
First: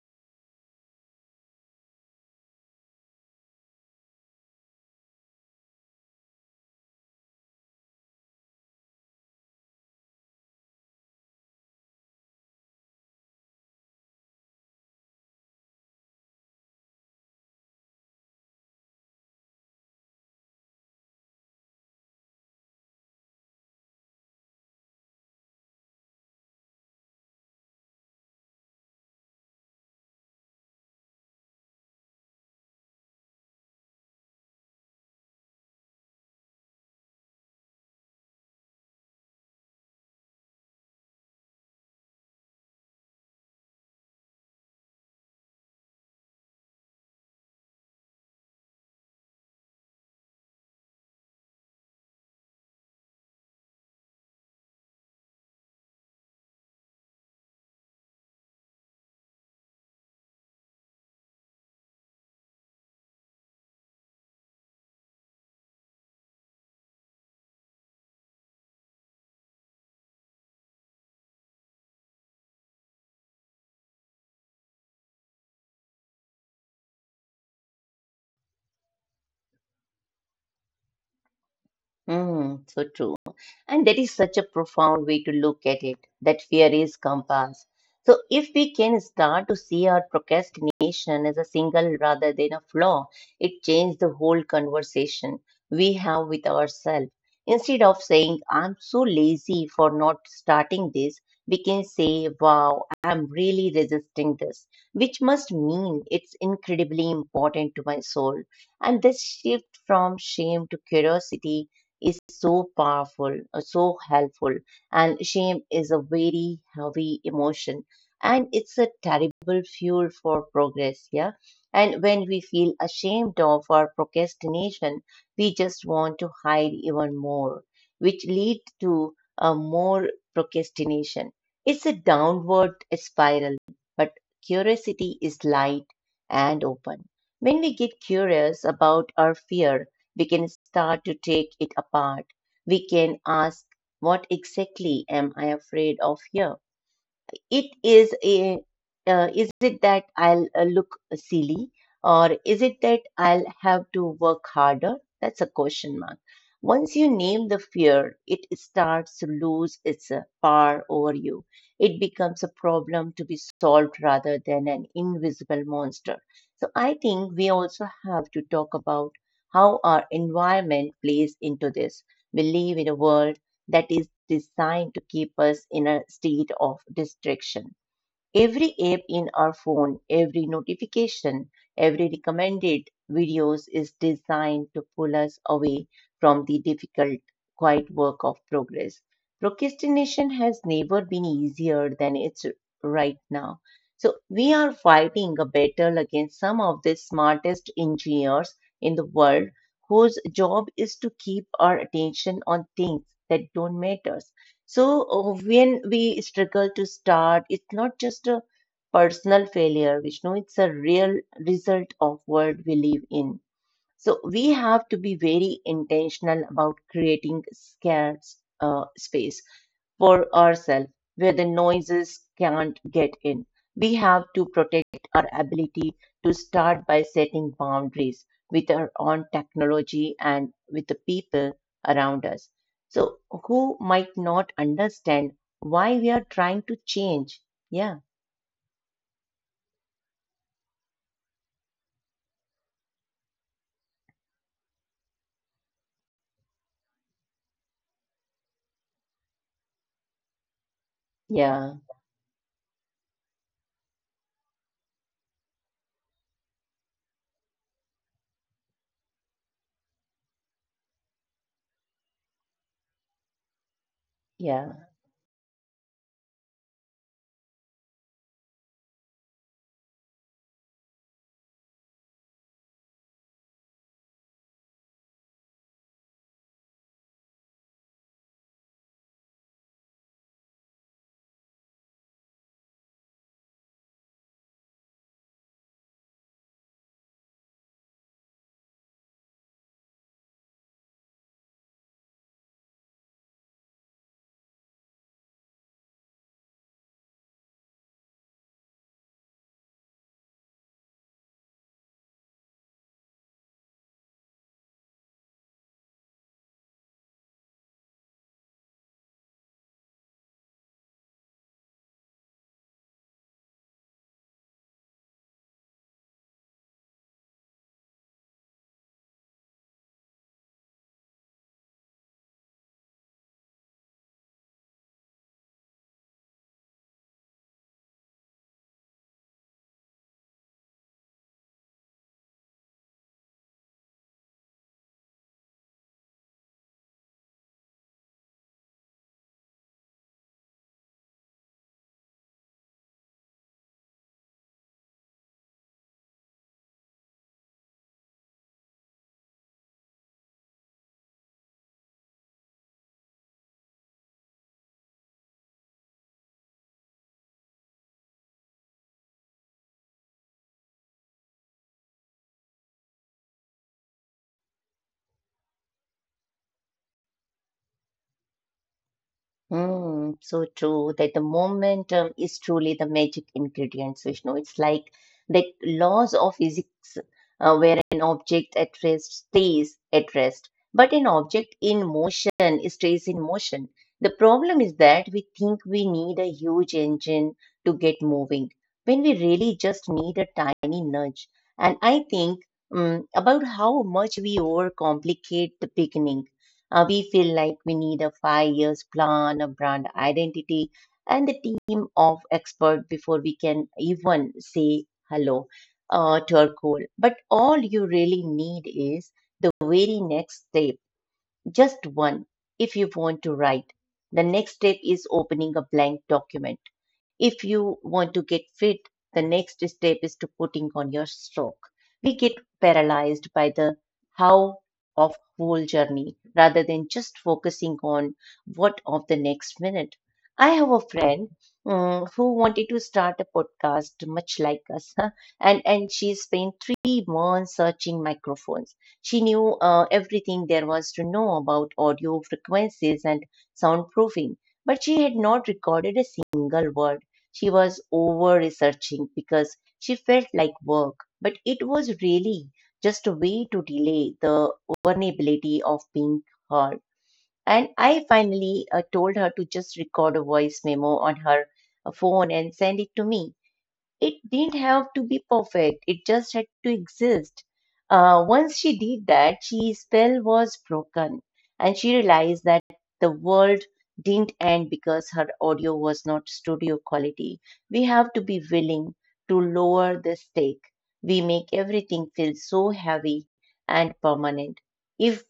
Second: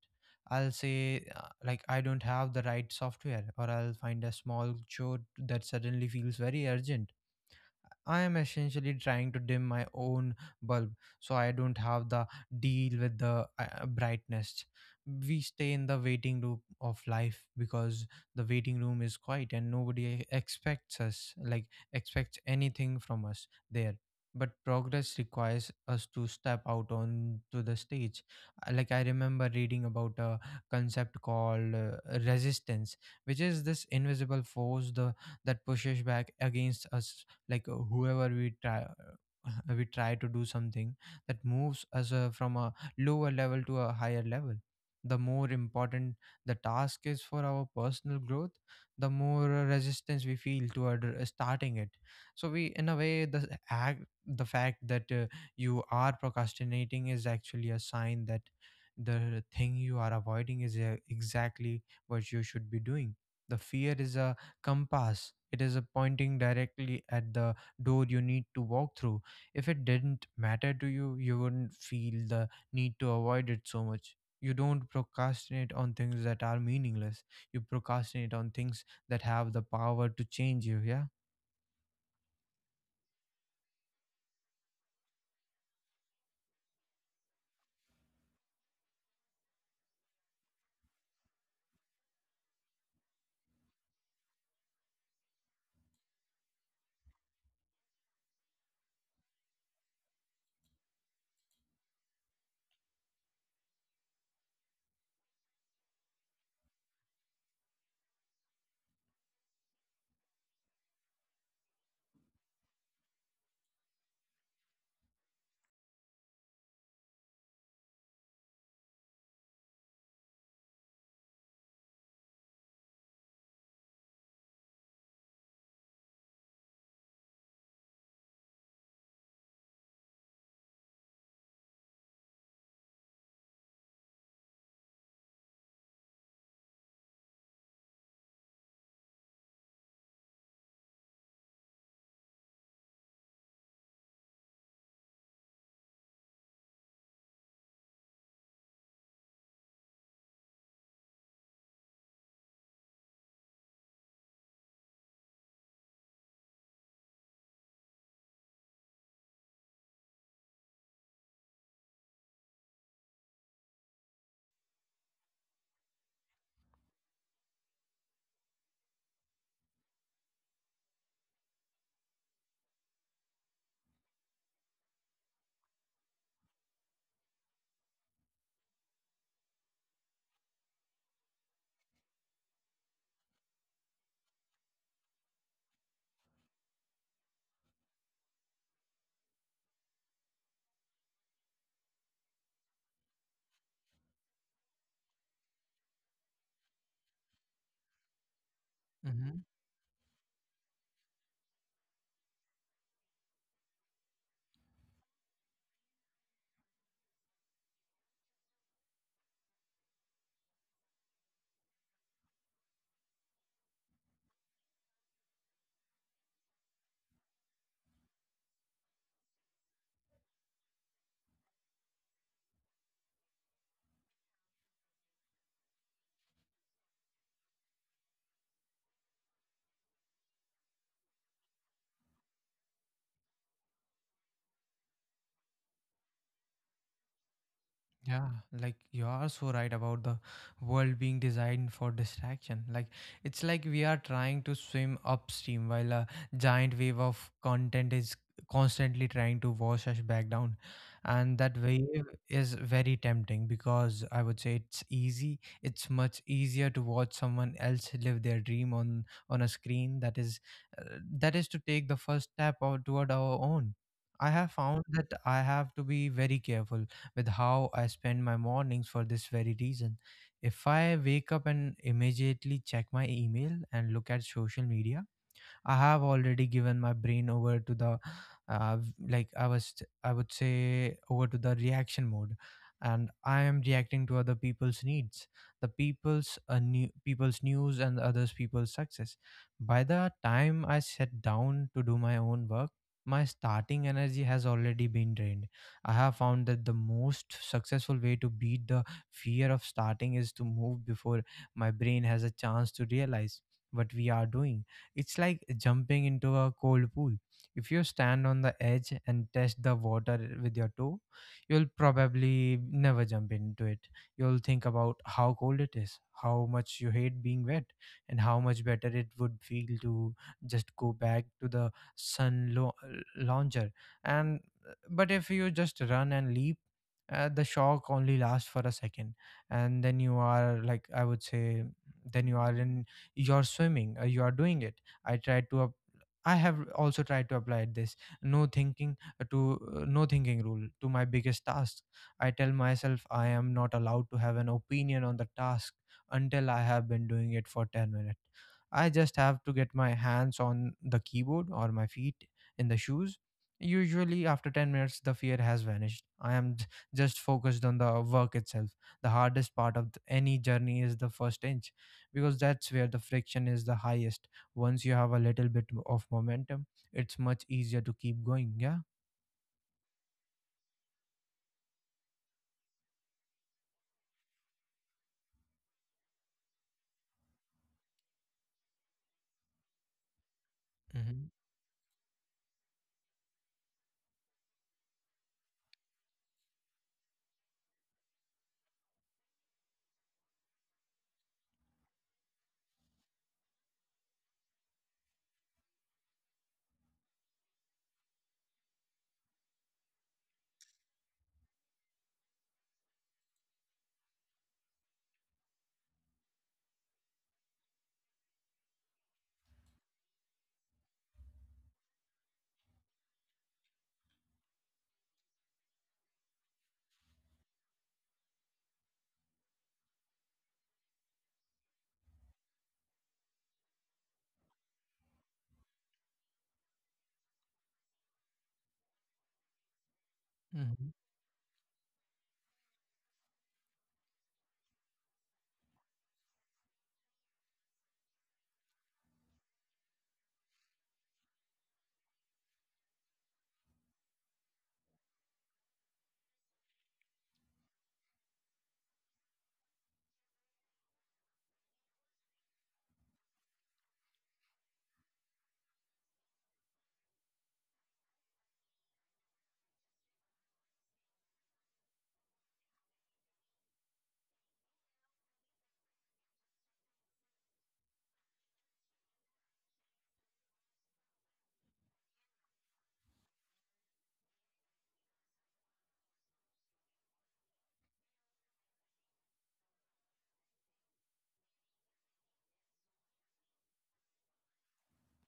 A: I'll say I don't have the right software, or I'll find a small chore that suddenly feels very urgent. I am essentially trying to dim my own bulb so I don't have the deal with the brightness. We stay in the waiting loop of life because the waiting room is quiet and nobody expects anything from us there. But progress requires us to step out onto the stage. Like, I remember reading about a concept called resistance, which is this invisible force that pushes back against us, like whoever we try <laughs> we try to do something that moves us from a lower level to a higher level. The more important the task is for our personal growth, the more resistance we feel toward starting it. So, we in a way, the fact that you are procrastinating is actually a sign that the thing you are avoiding is exactly what you should be doing. The fear is a compass. It is a pointing directly at the door you need to walk through. If it didn't matter to you, you wouldn't feel the need to avoid it so much. You don't procrastinate on things that are meaningless. You procrastinate on things that have the power to change you. Yeah.
B: mm, so true. And that is such a profound way to look at it, that fear is compass. So if we can start to see our procrastination as a single rather than a flaw, it changes the whole conversation we have with ourselves. Instead of saying, I'm so lazy for not starting this, we can say, wow, I'm really resisting this, which must mean it's incredibly important to my soul. And this shift from shame to curiosity is so powerful, so helpful. And shame is a very heavy emotion and it's a terrible fuel for progress. Yeah. And when we feel ashamed of our procrastination, we just want to hide even more, which lead to a more procrastination. It's a downward spiral, but curiosity is light and open. When we get curious about our fear, we can start to take it apart. We can ask, what exactly am I afraid of here? It is a is it that I'll look silly or is it that I'll have to work harder? That's a question mark. Once you name the fear, it starts to lose its power over you. It becomes a problem to be solved rather than an invisible monster. So I think we also have to talk about how our environment plays into this. We live in a world that is designed to keep us in a state of distraction. Every app in our phone, every notification, every recommended videos is designed to pull us away from the difficult, quiet work of progress. Procrastination has never been easier than it's right now. So we are fighting a battle against some of the smartest engineers in the
A: Mm-hmm.
B: world whose job is to keep our attention on things that don't matter. So when we struggle to start, it's not just a personal failure, Vishnu, it's a real result of world we live in. So we have to be very intentional about creating scarce space for ourselves where the noises can't get in. We have to protect our ability to start by setting boundaries with our own technology and with the people around us. So, who might not understand why we are trying to change? Yeah,
A: Yeah, like, you are so right about the world being designed for distraction. Like, it's like we are trying to swim upstream while a giant wave of content is constantly trying to wash us back down. And that
B: yeah,
A: wave is very tempting because, I would say, it's easy. It's much easier to watch someone else live their dream on a screen uh, that is to take the first step out toward our own. I have found
B: yeah.
A: that I have to be very careful with how I spend my mornings for this very reason. If I wake up and immediately check my email and look at social media, I have already given my brain over to the uh, v- like I was I would say over to the reaction mode, and I am reacting to other people's needs, the people's news and others people's success. By the time I sat down to do my own work, my starting energy has already been drained. I have found that the most successful way to beat the fear of starting is to move before my brain has a chance to realize what we are doing. It's like jumping into a cold pool. If you stand on the edge and test the water with your toe, you'll probably never jump into it. You'll think about how cold it is, how much you hate being wet, and how much better it would feel to just go back to the sun lo- launcher. And but if you just run and leap, the shock only lasts for a second, and then you are then you are in you're swimming, you are doing it. i tried to up- I have also tried to apply this no thinking to no thinking rule to my biggest task. I tell myself I am not allowed to have an opinion on the task until I have been doing it for 10 minutes. I just have to get my hands on the keyboard or my feet in the shoes. Usually after 10 minutes the fear has vanished. Just focused on the work itself. The hardest part of any journey is the first inch, because that's where the friction is the highest. Once you have a little bit of momentum, it's much easier to keep going. Yeah.
B: Mm, so true that the momentum is truly the magic ingredient, Vishnu. It's like that laws of physics where an object at rest stays at rest, but an
A: hmm
B: object in motion stays in motion. The problem is that we think we need a huge engine to get moving when we really just need a tiny nudge. And I think about how much we overcomplicate the beginning. We feel like we need a 5 years plan, a brand identity, and a team of experts before we can even say hello to our goal. But all you really need is the very next step, just one. If you want to write, the next step is opening a blank document. If you want to get fit, the next step is to putting on your stroke. We get paralyzed by the how of whole journey rather than just focusing on what of the next minute. I have a
A: hmm
B: friend, mm, who wanted to start a podcast much like us, huh, and she spent 3 months searching microphones. She knew everything there was to know about audio frequencies and soundproofing, but she had not recorded a single word. She was over researching because she felt like work, but it was really just a way to delay the vulnerability of being heard. And I finally told her to just record a voice memo on her phone and send it to me. It didn't have to be perfect, it just had to exist. Once she did that, she spell was broken, and she realized that the world didn't end because her audio was not studio quality. We have to be willing to lower the stake. We make everything feel so heavy and permanent. If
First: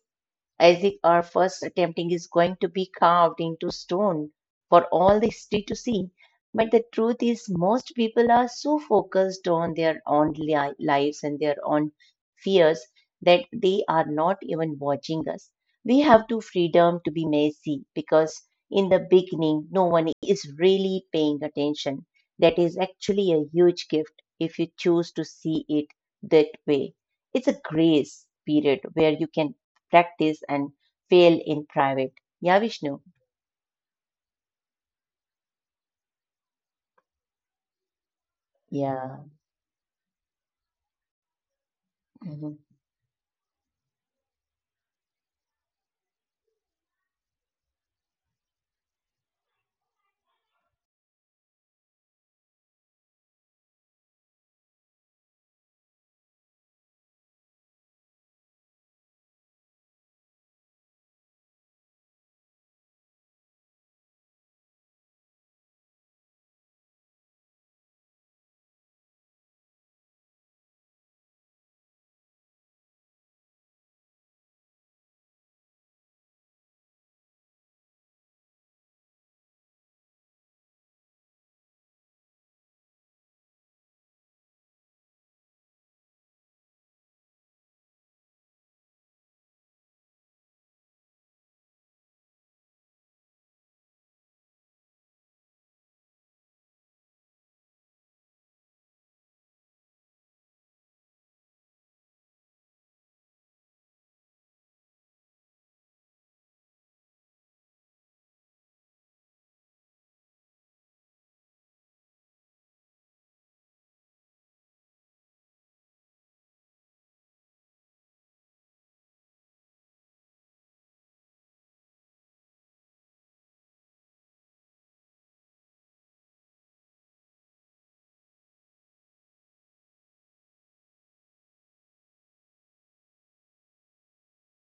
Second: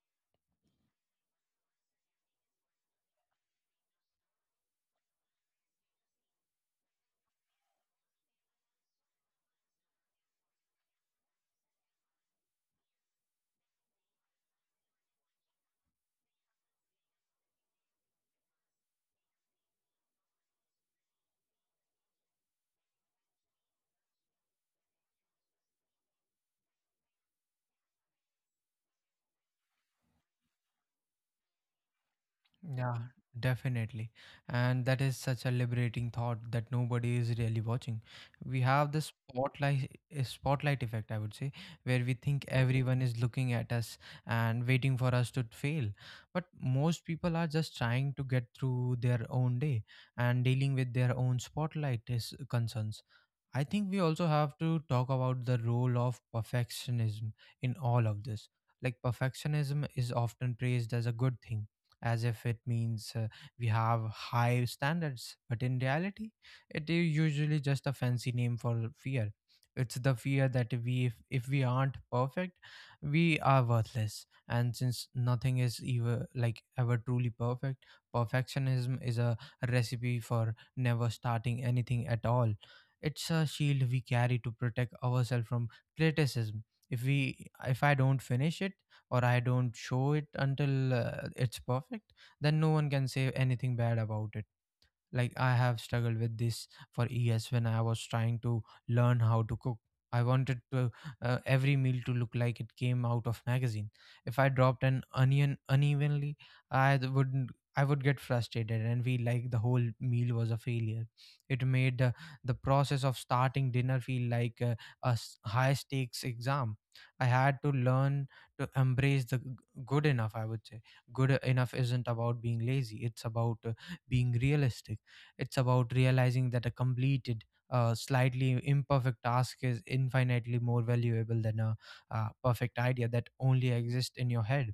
B: I think our first attempting is going to be carved into stone for all the history to see. But the truth is, most people are so focused on their own lives and their own fears that they are not even watching us. We have to freedom to be messy because in the beginning, no one is really paying attention. That is actually a huge gift if you choose to see it that way. It's a grace period where you can practice and fail in private. Yeah,
A: Yeah,
B: Vishnu.
A: definitely. And that is such a liberating thought that nobody is really watching. We have this
B: Yeah.
A: spotlight effect, I would say, where we think
B: Mhm.
A: everyone is looking at us and waiting for us to fail. But most people are just trying to get through their own day and dealing with their own spotlight is concerns. I think we also have to talk about the role of perfectionism in all of this. Like, perfectionism is often praised as a good thing, as if it means we have high standards. But in reality, it is usually just a fancy name for fear. It's the fear that we, if we aren't perfect, we are worthless. And since nothing is ever like ever truly perfect, perfectionism is a recipe for never starting anything at all. It's a shield we carry to protect ourselves from criticism. If I don't finish it, or I don't show it until it's perfect, then no one can say anything bad about it. Like, I have struggled with this for years. When I was trying to learn how to cook, I wanted every meal to look like it came out of magazine. If I dropped an onion unevenly, I th- wouldn't I would get frustrated and feel like the whole meal was a failure. It made the process of starting dinner feel like a high stakes exam. I had to learn to embrace good enough, I would say. Good enough isn't about being lazy. It's about being realistic. It's about realizing that a completed, slightly imperfect task is infinitely more valuable than a perfect idea that only exists in your head.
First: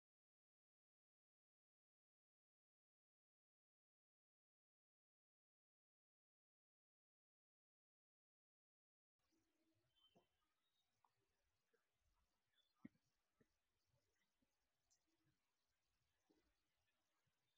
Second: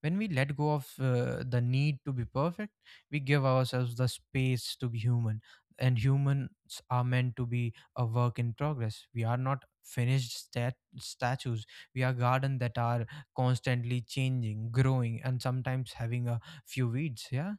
A: When we let go of the need to be perfect, we give ourselves the space to be human. And humans are meant to be a work in progress. We are not finished statues. We are garden that are constantly changing, growing, and sometimes having a few weeds. Yeah.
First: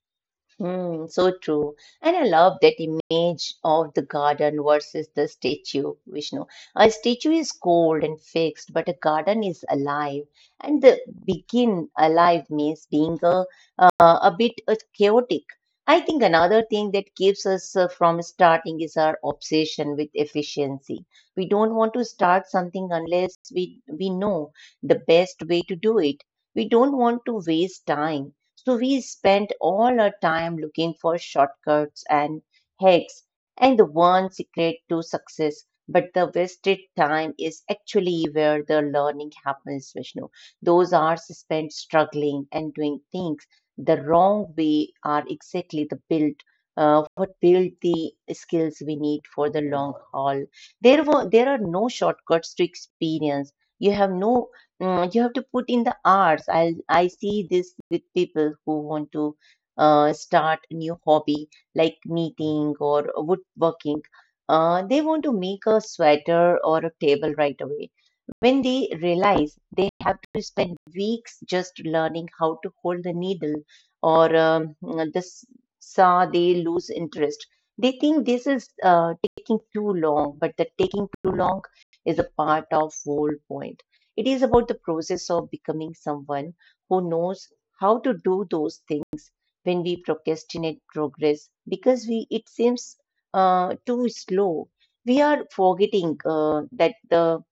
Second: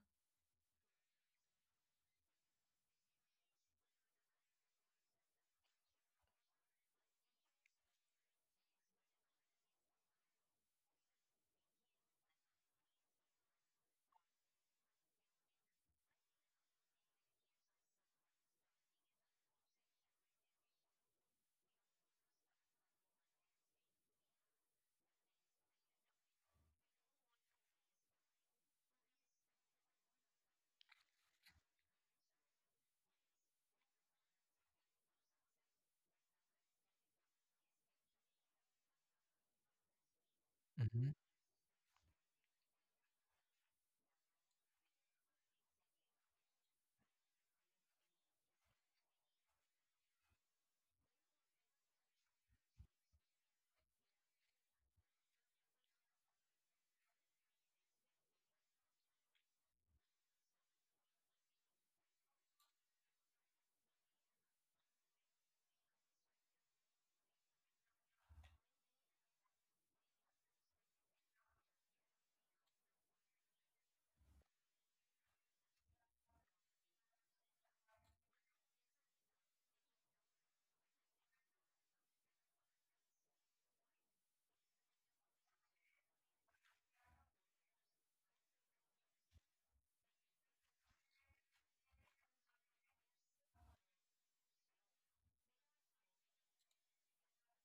B: Mm, so true. And I love that image of the garden versus the statue, Vishnu. A statue is cold and fixed, but a garden is alive. And the begin alive means being a bit chaotic. I think another thing that keeps us from starting is our obsession with efficiency. We don't want to start something unless we know the best way to do it. We don't want to waste time, so we spend all our time looking for shortcuts and hacks and the one secret to success. But the wasted time is actually where the learning happens, Vishnu. Those
A: Mm-hmm.
B: hours spent struggling and doing things the wrong way are exactly the build, what build the skills we need for the long haul. There are no shortcuts to experience. You have no— mm, you have to put in the hours. I see this with people who want to start a new hobby like knitting or woodworking. They want to make a sweater or a table right away. When they realize they have to spend weeks just learning how to hold the needle or this saw, they lose interest. They think this is taking too long, but the taking too long is a part of whole point. It is about the process of becoming someone who knows how to do those things when we procrastinate progress because we it seems too slow. We are forgetting that the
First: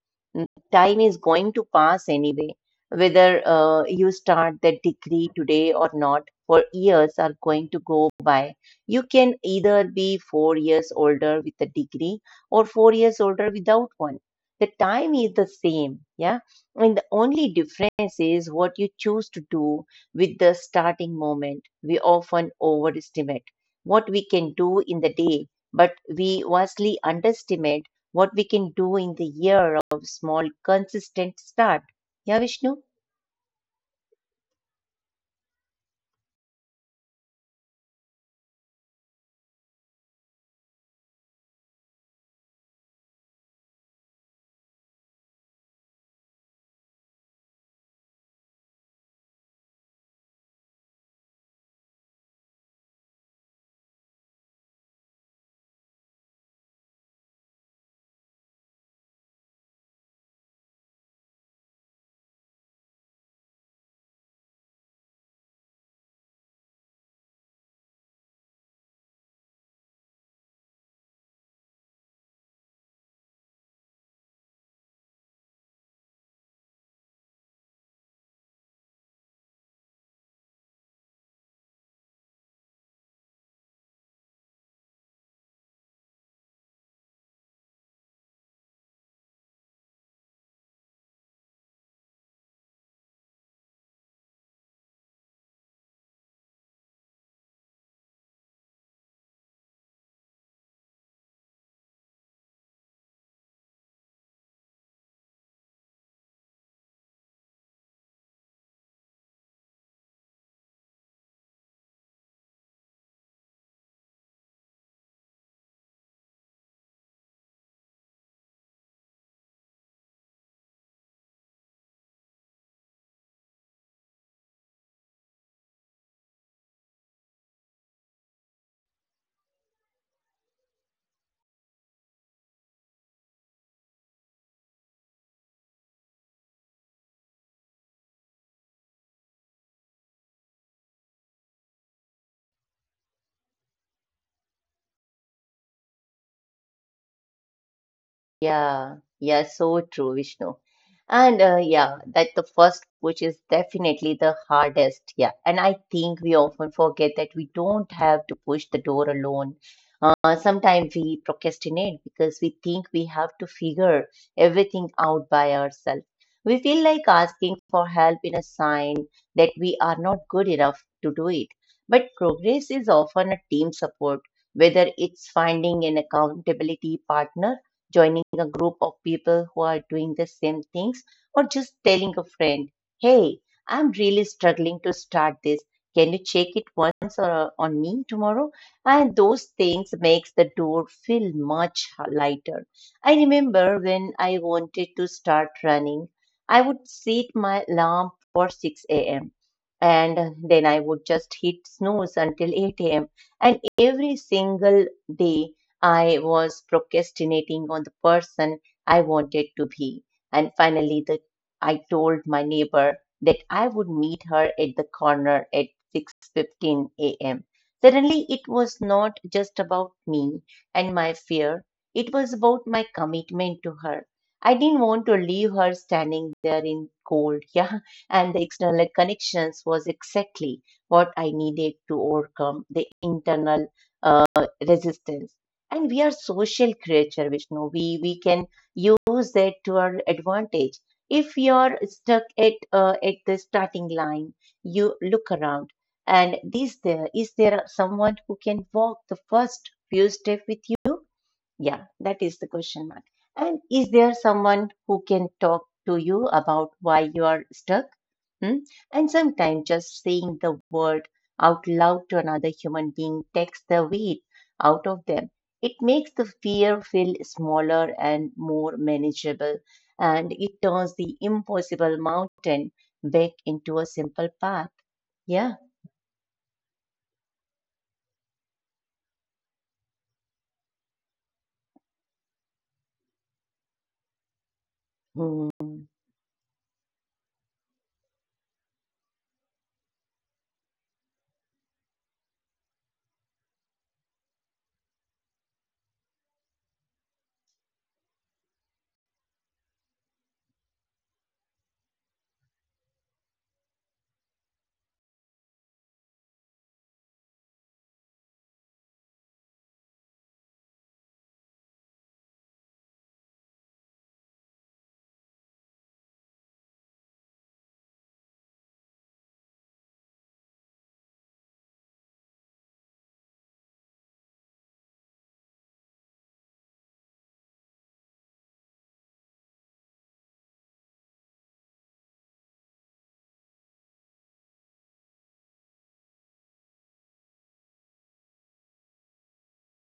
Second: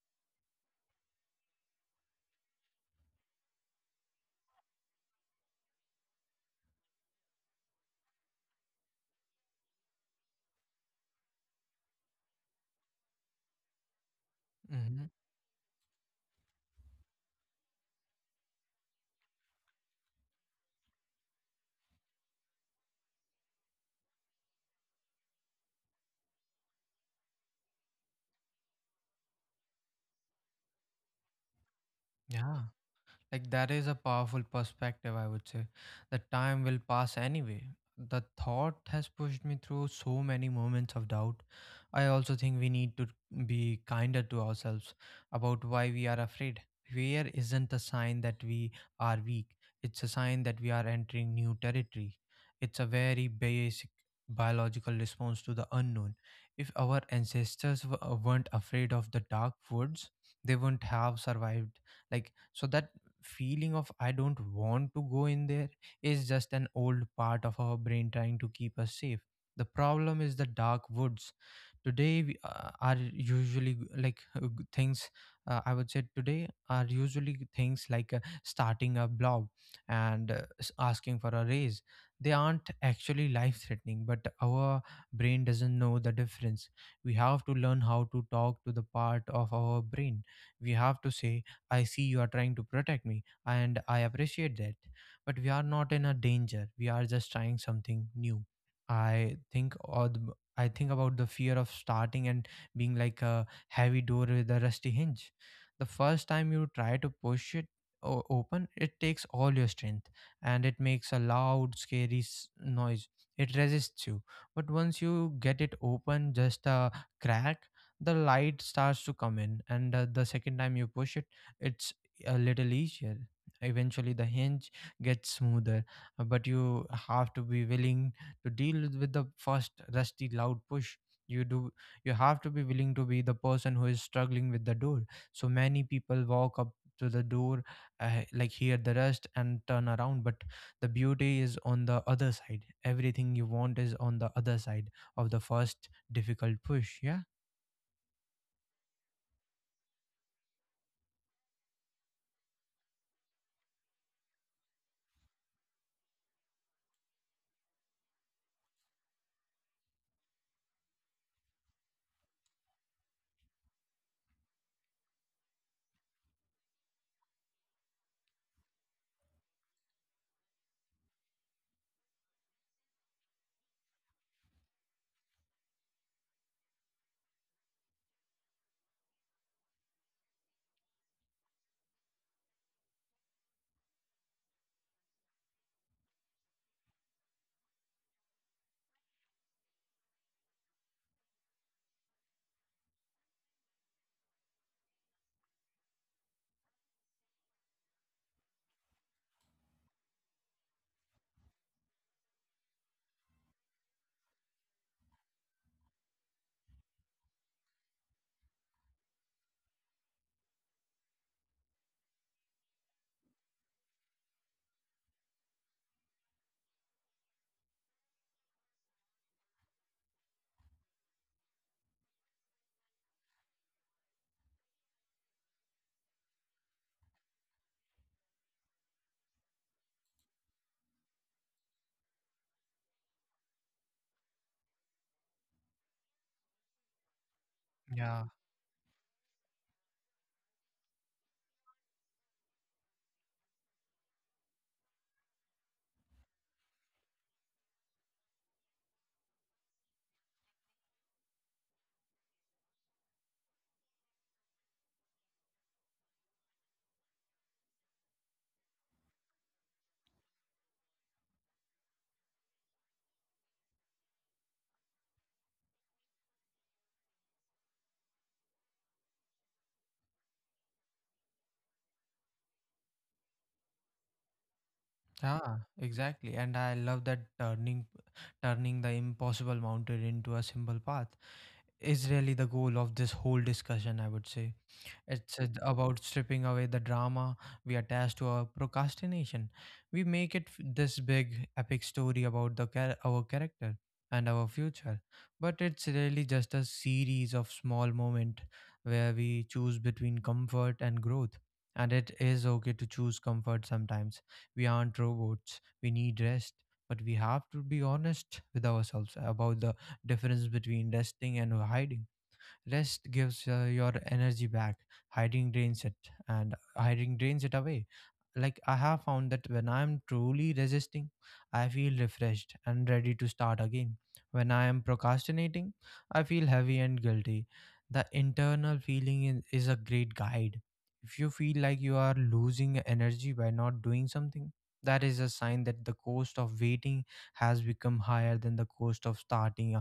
B: time is going to pass anyway. Whether you start that degree today or not, for years are going to go by. You can either be 4 years older with a degree or 4 years older without one. The
A: Mm-hmm.
B: time is the same, yeah. And the only difference is what you choose to do with the starting moment. We often overestimate what we can do in the day, but we vastly underestimate what we can do in the year of small consistent start. Yeah,
A: Yeah.
B: Vishnu?
A: Like, that is a powerful perspective, I would say. The time will pass anyway. The thought has pushed me through so many moments of doubt. I also think we need to be kinder to ourselves about why we are afraid. Fear isn't a sign that we are weak, it's a sign that we are entering new territory. It's a very basic biological response to the unknown. If our ancestors weren't afraid of the dark woods, they wouldn't have survived. Like, so that feeling of I don't want to go in there is just an old part of our brain trying to keep us safe. The problem is the dark woods. Today we are usually g- like g- things. I would say today are usually things like starting a blog and asking for a raise. They aren't actually life threatening, but our brain doesn't know the difference. We have to learn how to talk to the part of our brain. We have to say I see you are trying to protect me, and I appreciate that. But we are not in a danger. We are just trying something new. I think about the fear of starting and being like a heavy door with a rusty hinge. The first time you try to push it open, it takes all your strength and it makes a loud, scary noise. It resists you. But once you get it open, just a crack, the light starts to come in. And the second time you push it, it's a little easier. Eventually, the hinge gets smoother, but you have to be willing to deal with the first rusty, loud push. You do. You have to be willing to be the person who is struggling with the door. So many people walk up to the door, hear the rust and turn around. But the beauty is on the other side. Everything you want is on the other side of the first difficult push. Yeah.
B: Yeah, yeah, so true, Vishnu. And yeah, that the first push is definitely the hardest. Yeah, and I think we often forget that we don't have to push the door alone. Sometimes we procrastinate because we think we have to figure everything out by ourselves. We feel like asking for help in a sign that we are not good enough to do it. But progress is often a team support, whether it's finding an accountability partner, joining a group of people who are doing the same things, or just telling a friend, hey, I'm really struggling to start this. Can you check it once or on me tomorrow? And those things makes the door feel much lighter. I remember when I wanted to start running, I would set my alarm for 6 a.m. and then I would just hit snooze until 8 a.m. And every single day I was procrastinating on the person I wanted to be. And finally, the, I told my neighbor that I would meet her at the corner at 6:15 a.m. Suddenly, it was not just about me and my fear, it was about my commitment to her. I didn't want to leave her standing there in cold, <laughs> yeah, and the external connections was exactly what I needed to overcome the internal uh, resistance. And we are social creature, Vishnu. We
A: Yeah.
B: can use that to our advantage. If you're stuck at the starting line, you look around, and is there someone who can walk the first few steps with? Yeah, that is the question mark. And is there someone who can talk to you about why you are stuck? Hmm? And sometimes just saying the word out loud to another human being takes the weight out of them. It makes the fear feel smaller and more manageable, and it turns the impossible mountain back into a simple path. Yeah.
A: Yeah, exactly. And I love that turning the impossible mountain into a simple path is really the goal of this whole discussion, I would say. It's
B: Hmm.
A: about stripping away the drama we attach to our procrastination. We make it this big epic story about our character and our future, but it's really just a series of small moments where we choose between comfort and growth. And it is okay to choose comfort sometimes. We aren't robots. We need rest, but we have to be honest with ourselves about the difference between resting and hiding. Rest gives your energy back. Hiding drains it, and hiding drains it away. Like, I have found that when I am truly resisting, I feel refreshed and ready to start again. When I am procrastinating, I feel heavy and guilty. The internal feeling is a great guide. If you feel like you are losing energy by not doing something, that is a sign that the cost of waiting has become higher than the cost of starting.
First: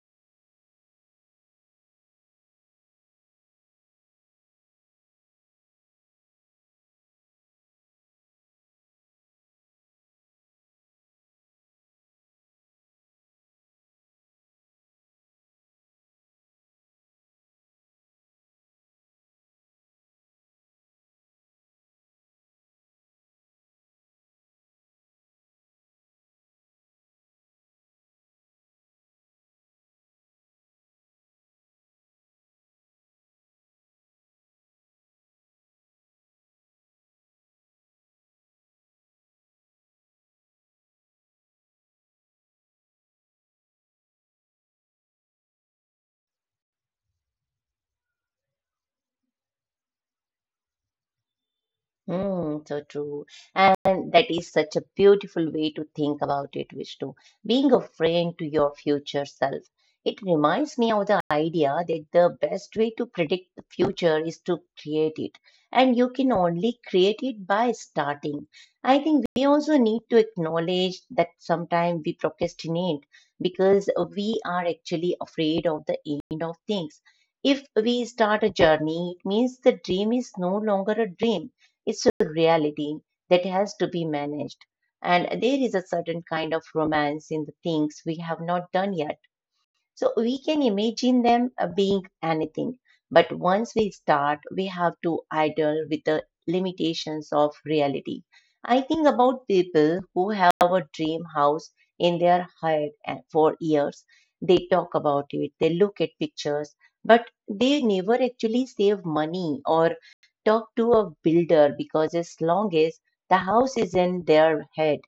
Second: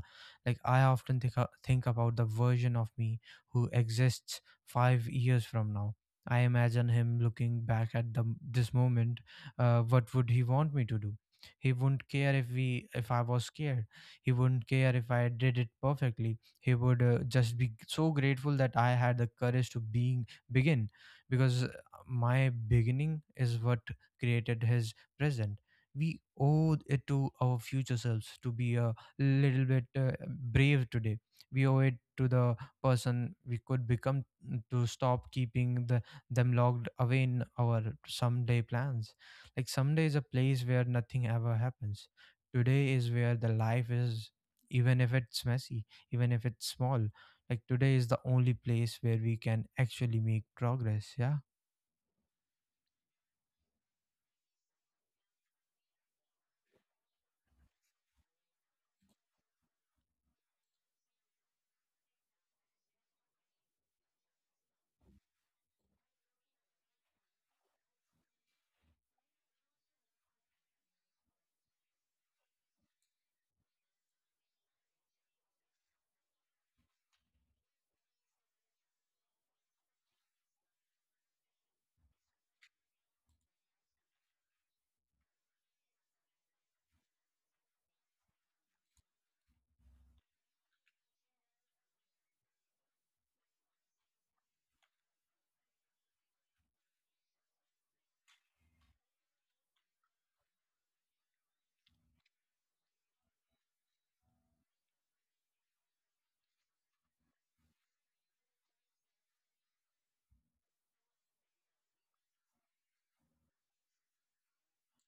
A: Like, I often think about the version of me who exists 5 years from now. I imagine him looking back at this moment. What would he want me to do? He wouldn't care if we if I was scared. He wouldn't care if I did it perfectly. He would just be so grateful that I had the courage to being begin, because my beginning is what created his present. We owe it to our future selves to be a little bit brave today. We owe it to the person we could become to stop keeping them locked away in our someday plans. Like, someday is a place where nothing ever happens. Today is where the life is, even if it's messy, even if it's small. Like, today is the only place where we can actually make progress. Yeah.
B: Mm, so true. And that is such a beautiful way to think about it, Vishnu. Being a friend to your future self. It reminds me of the idea that the best way to predict the future is to create it. And you can only create it by starting. I think we also need to acknowledge that sometimes we procrastinate because we are actually afraid of the end of things. If we start a journey, it means the dream is no longer a dream, it's a reality that has to be managed. And there is a certain kind of romance in the things we have not done yet. So we can imagine them being anything. But once we start, we have to idle with the limitations of reality. I think about people who have a dream house in their head and for years. They talk about it, they look at pictures, but they never actually save money or talk to a builder because as long as the house is in their head,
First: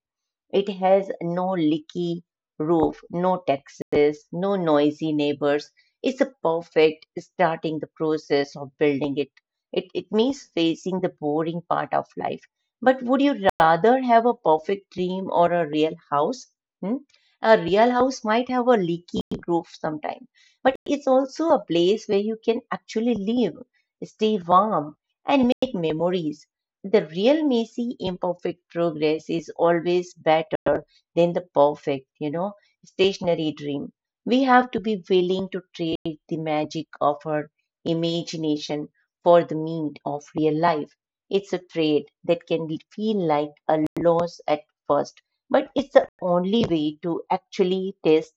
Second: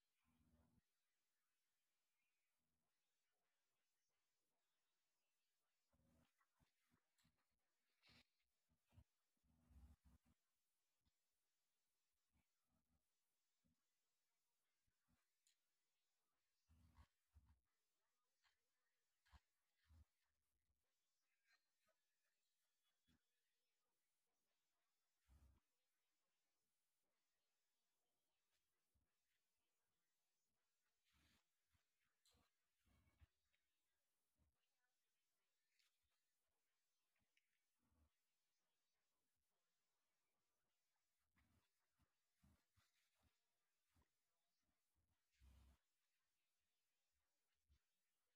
B: it has no leaky roof, no taxes, no noisy neighbors. It's a perfect starting the process of building it. It means facing the boring part of life. But would you rather have a perfect dream or a real house? Hmm? A real house might have a leaky roof sometime, but it's also a place where you can actually live, stay warm, and make memories. The real messy, imperfect progress is always better than the perfect, you know, stationary dream. We have to be willing to trade the magic of our imagination for the meat of real life. It's a trade that can feel like a loss at first, but it's the only way to actually taste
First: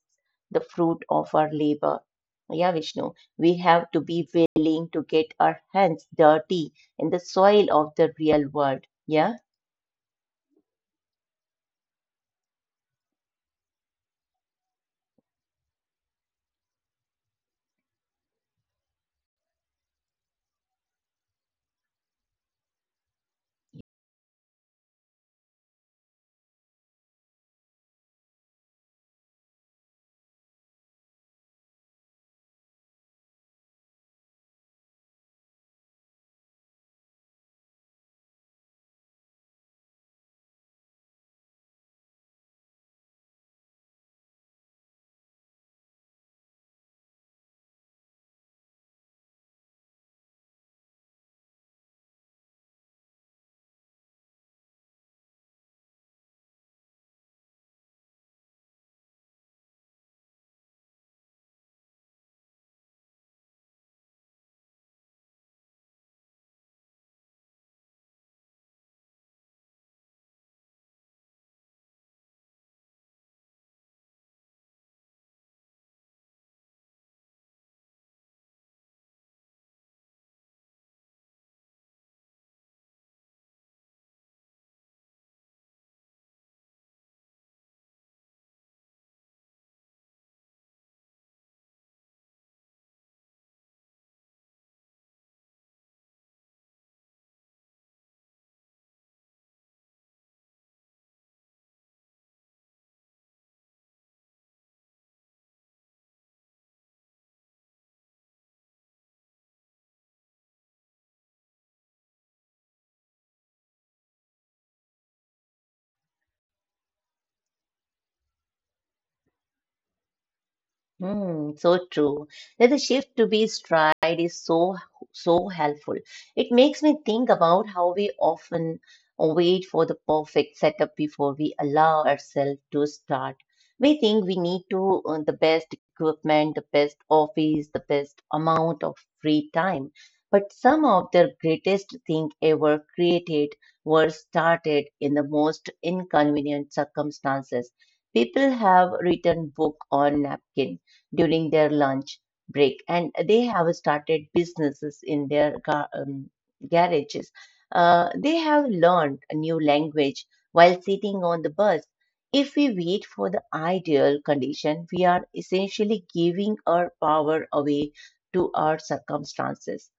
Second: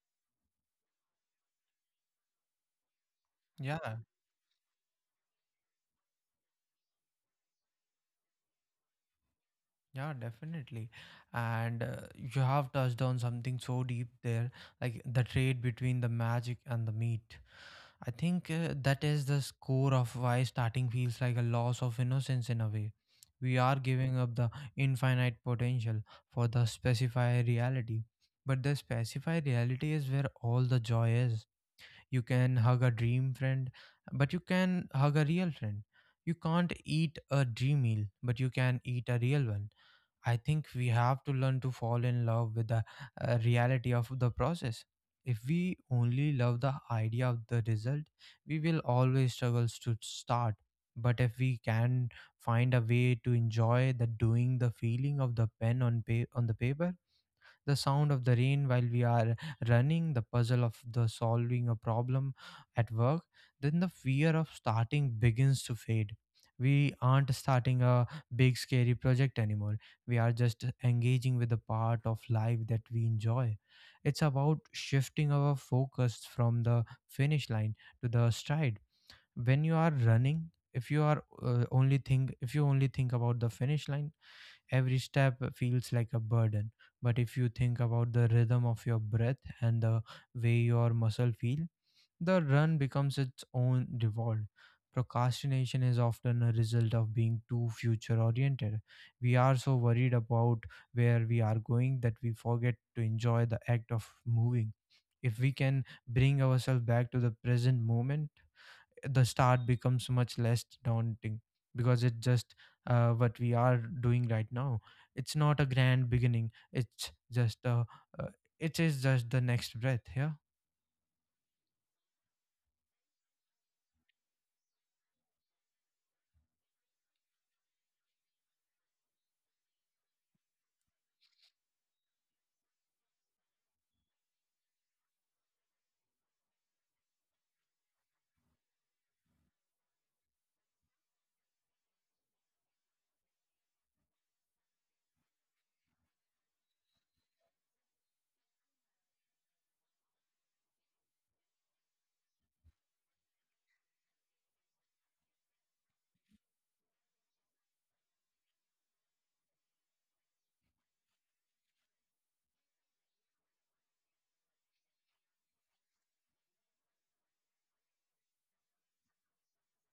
B: the fruit of our labor. Yeah, Vishnu, we have to be willing to get our hands dirty in the soil of the real world. Yeah.
A: Yeah, definitely. And you have touched on something so deep there, like the trade between the magic and the meat. I think that is the core of why starting feels like a loss of innocence in a way. We are giving up the infinite potential for the specified reality. But the specified reality is where all the joy is. You can hug a dream friend, but you can hug a real friend. You can't eat a dream meal, but you can eat a real one. I think we have to learn to fall in love with the reality of the process. If we only love the idea of the result, we will always struggle to start. But if we can find a way to enjoy the doing, the feeling of the pen on on the paper, the sound of the rain while we are running, the puzzle of the solving a problem at work, then the fear of starting begins to fade. We aren't starting a big scary project anymore. We are just engaging with the part of life that we enjoy. It's about shifting our focus from the finish line to the stride. When you are running, if you are only think if you only think about the finish line, every step feels like a burden, but if you think about the rhythm of your breath and the way your muscle feel, the run becomes its own reward. Procrastination is often a result of being too future oriented. We are so worried about where we are going that we forget to enjoy the act of moving. If we can bring ourselves back to the present moment, the start becomes much less daunting because it's just what we are doing right now. It's not a grand beginning. It's just a uh, it is just the next breath. Yeah.
B: Hmm. So true. That the shift to be stride is so so helpful. It makes me think about how we often wait for the perfect setup before we allow ourselves to start. We think we need to the best equipment, the best office, the best amount of free time. But some of the greatest thing ever created were started in the most inconvenient circumstances. People have written book on napkin during their lunch break, and they have started businesses in their garages. They have learned a new language while sitting on the bus. If we wait for the ideal condition, we are essentially giving our power away to our circumstances.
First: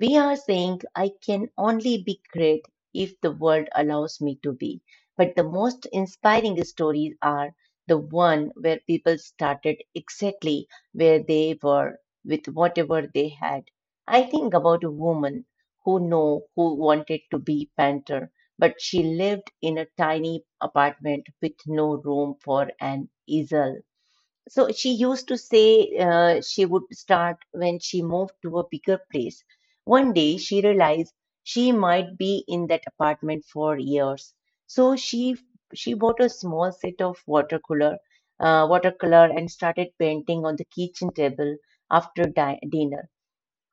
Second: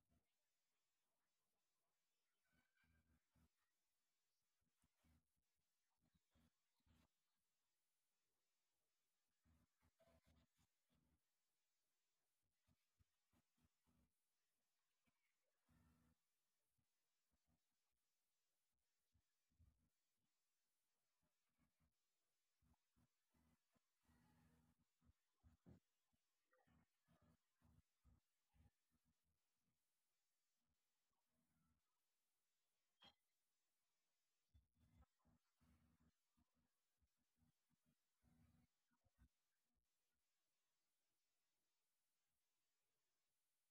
B: We are saying I can only be great if the world allows me to be. But the most inspiring stories are the one where people started exactly where they were with whatever they had. I think about a woman who know who wanted to be painter, but she lived in a tiny apartment with no room for an easel, so she used to say she would start when she moved to a bigger place. One day she realized she might be in that apartment for years. So she bought a small set of watercolor, watercolor and started painting on the kitchen table after dinner.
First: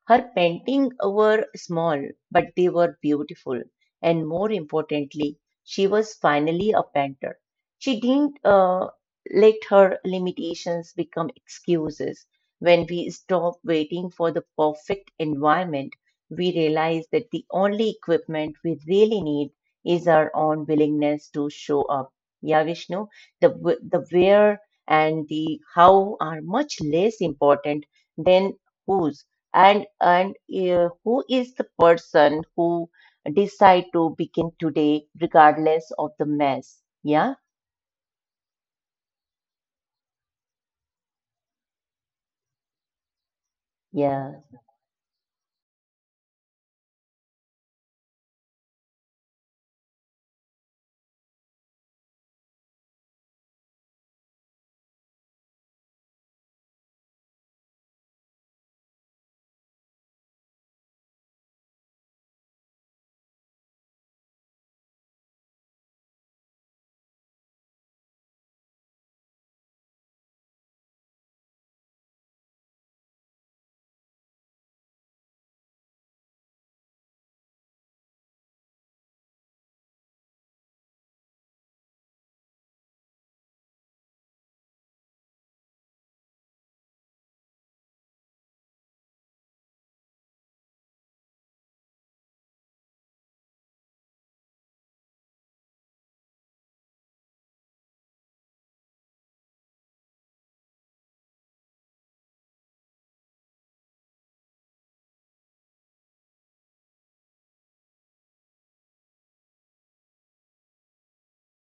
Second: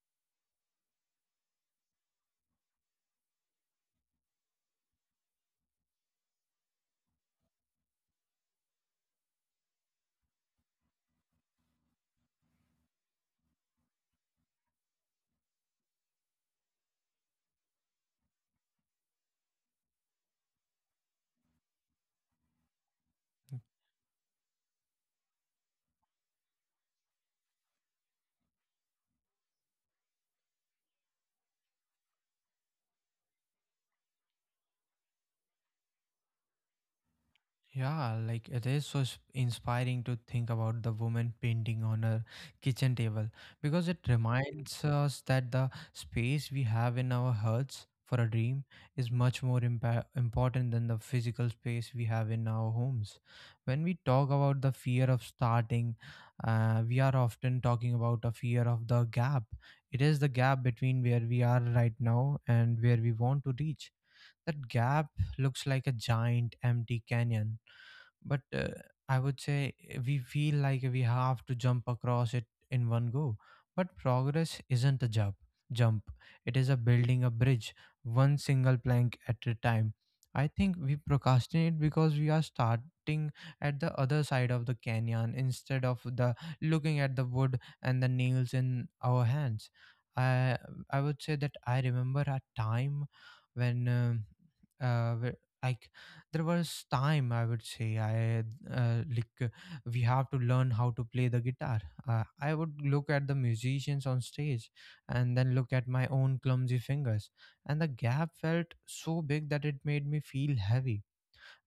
B: Her paintings were small, but they were beautiful, and more importantly, she was finally a painter. She didn't let her limitations become excuses. When we stop waiting for the perfect environment, we realize that the only equipment we really need is our own willingness to show up. Yeah, Vishnu, the, the where and the how are much less important than whose. And who is the person who decide to begin today regardless of the mess? Yeah.
A: Yeah, like it is so inspiring to think about the woman painting on her kitchen table, because it
B: Yeah.
A: reminds us that the space we have in our hearts for a dream is much more important than the physical space we have in our homes. When we talk about the fear of starting, we are often talking about a fear of the gap. It is the gap between where we are right now and where we want to reach. That gap looks like a giant empty canyon, but I would say eh, we feel like we have to jump across it in one go. But progress isn't a jump, it is a building a bridge, one single plank at a time. I think we procrastinate because we are starting at the other side of the canyon instead of the looking at the wood and the nails in our hands. I i would say that i remember a time when where I there was time I would say I like we have to learn how to play the guitar. I would look at the musicians on stage and then look at my own clumsy fingers, and the gap felt so big that it made me feel heavy.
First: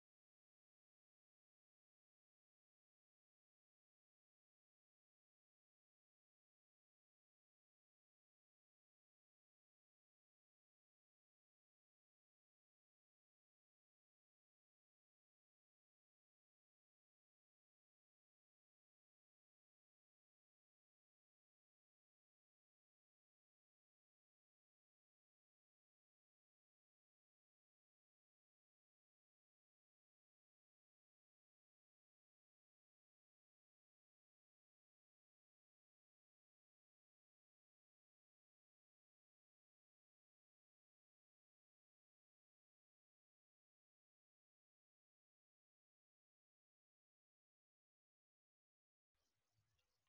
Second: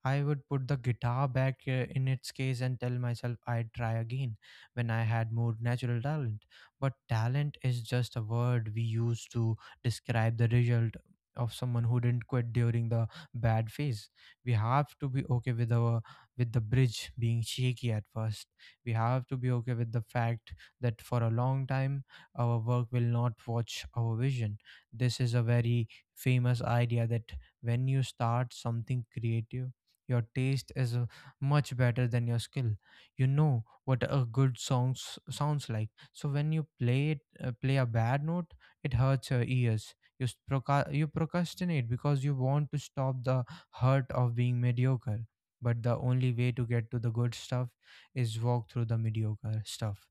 A: I would put the guitar back in its case and tell myself I'd try again when I had more natural talent. But talent is just a word we use to describe the result of someone who didn't quit during the bad phase. We have to be okay with our with the bridge being shaky at first. We have to be okay with the fact that for a long time our work will not watch our vision. This is a very famous idea that when you start something creative your taste is much better than your skill. You know what a good song sounds like. So when you play it, play a bad note, it hurts your ears. You procrastinate because you want to stop the hurt of being mediocre. But the only way to get to the good stuff is walk through the mediocre stuff.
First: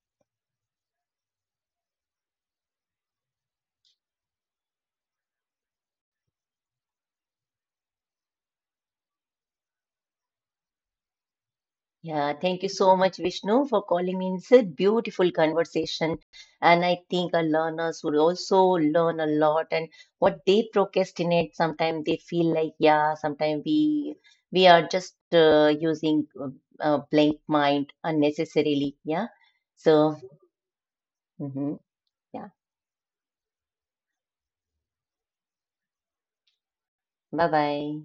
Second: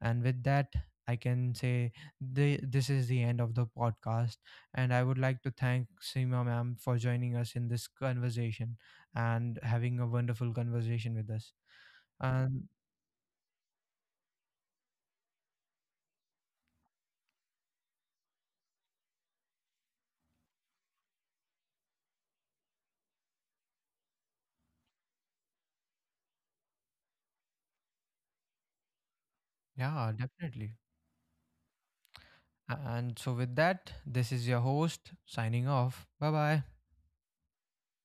A: And with that, I can say this is the end of the podcast. And I would like to thank Seema ma'am for joining us in this conversation and having a wonderful conversation with us.
B: Yeah, thank
A: And
B: you so much, Vishnu, for calling me. It's a beautiful conversation. And I think our learners will also learn a lot. And what they procrastinate sometimes, they feel like, yeah, sometimes we are just using blank mind unnecessarily. Yeah.
A: yeah,
B: So
A: definitely.
B: mhm, yeah.
A: And so, with that, this is your host signing off. Bye bye.
B: Bye bye.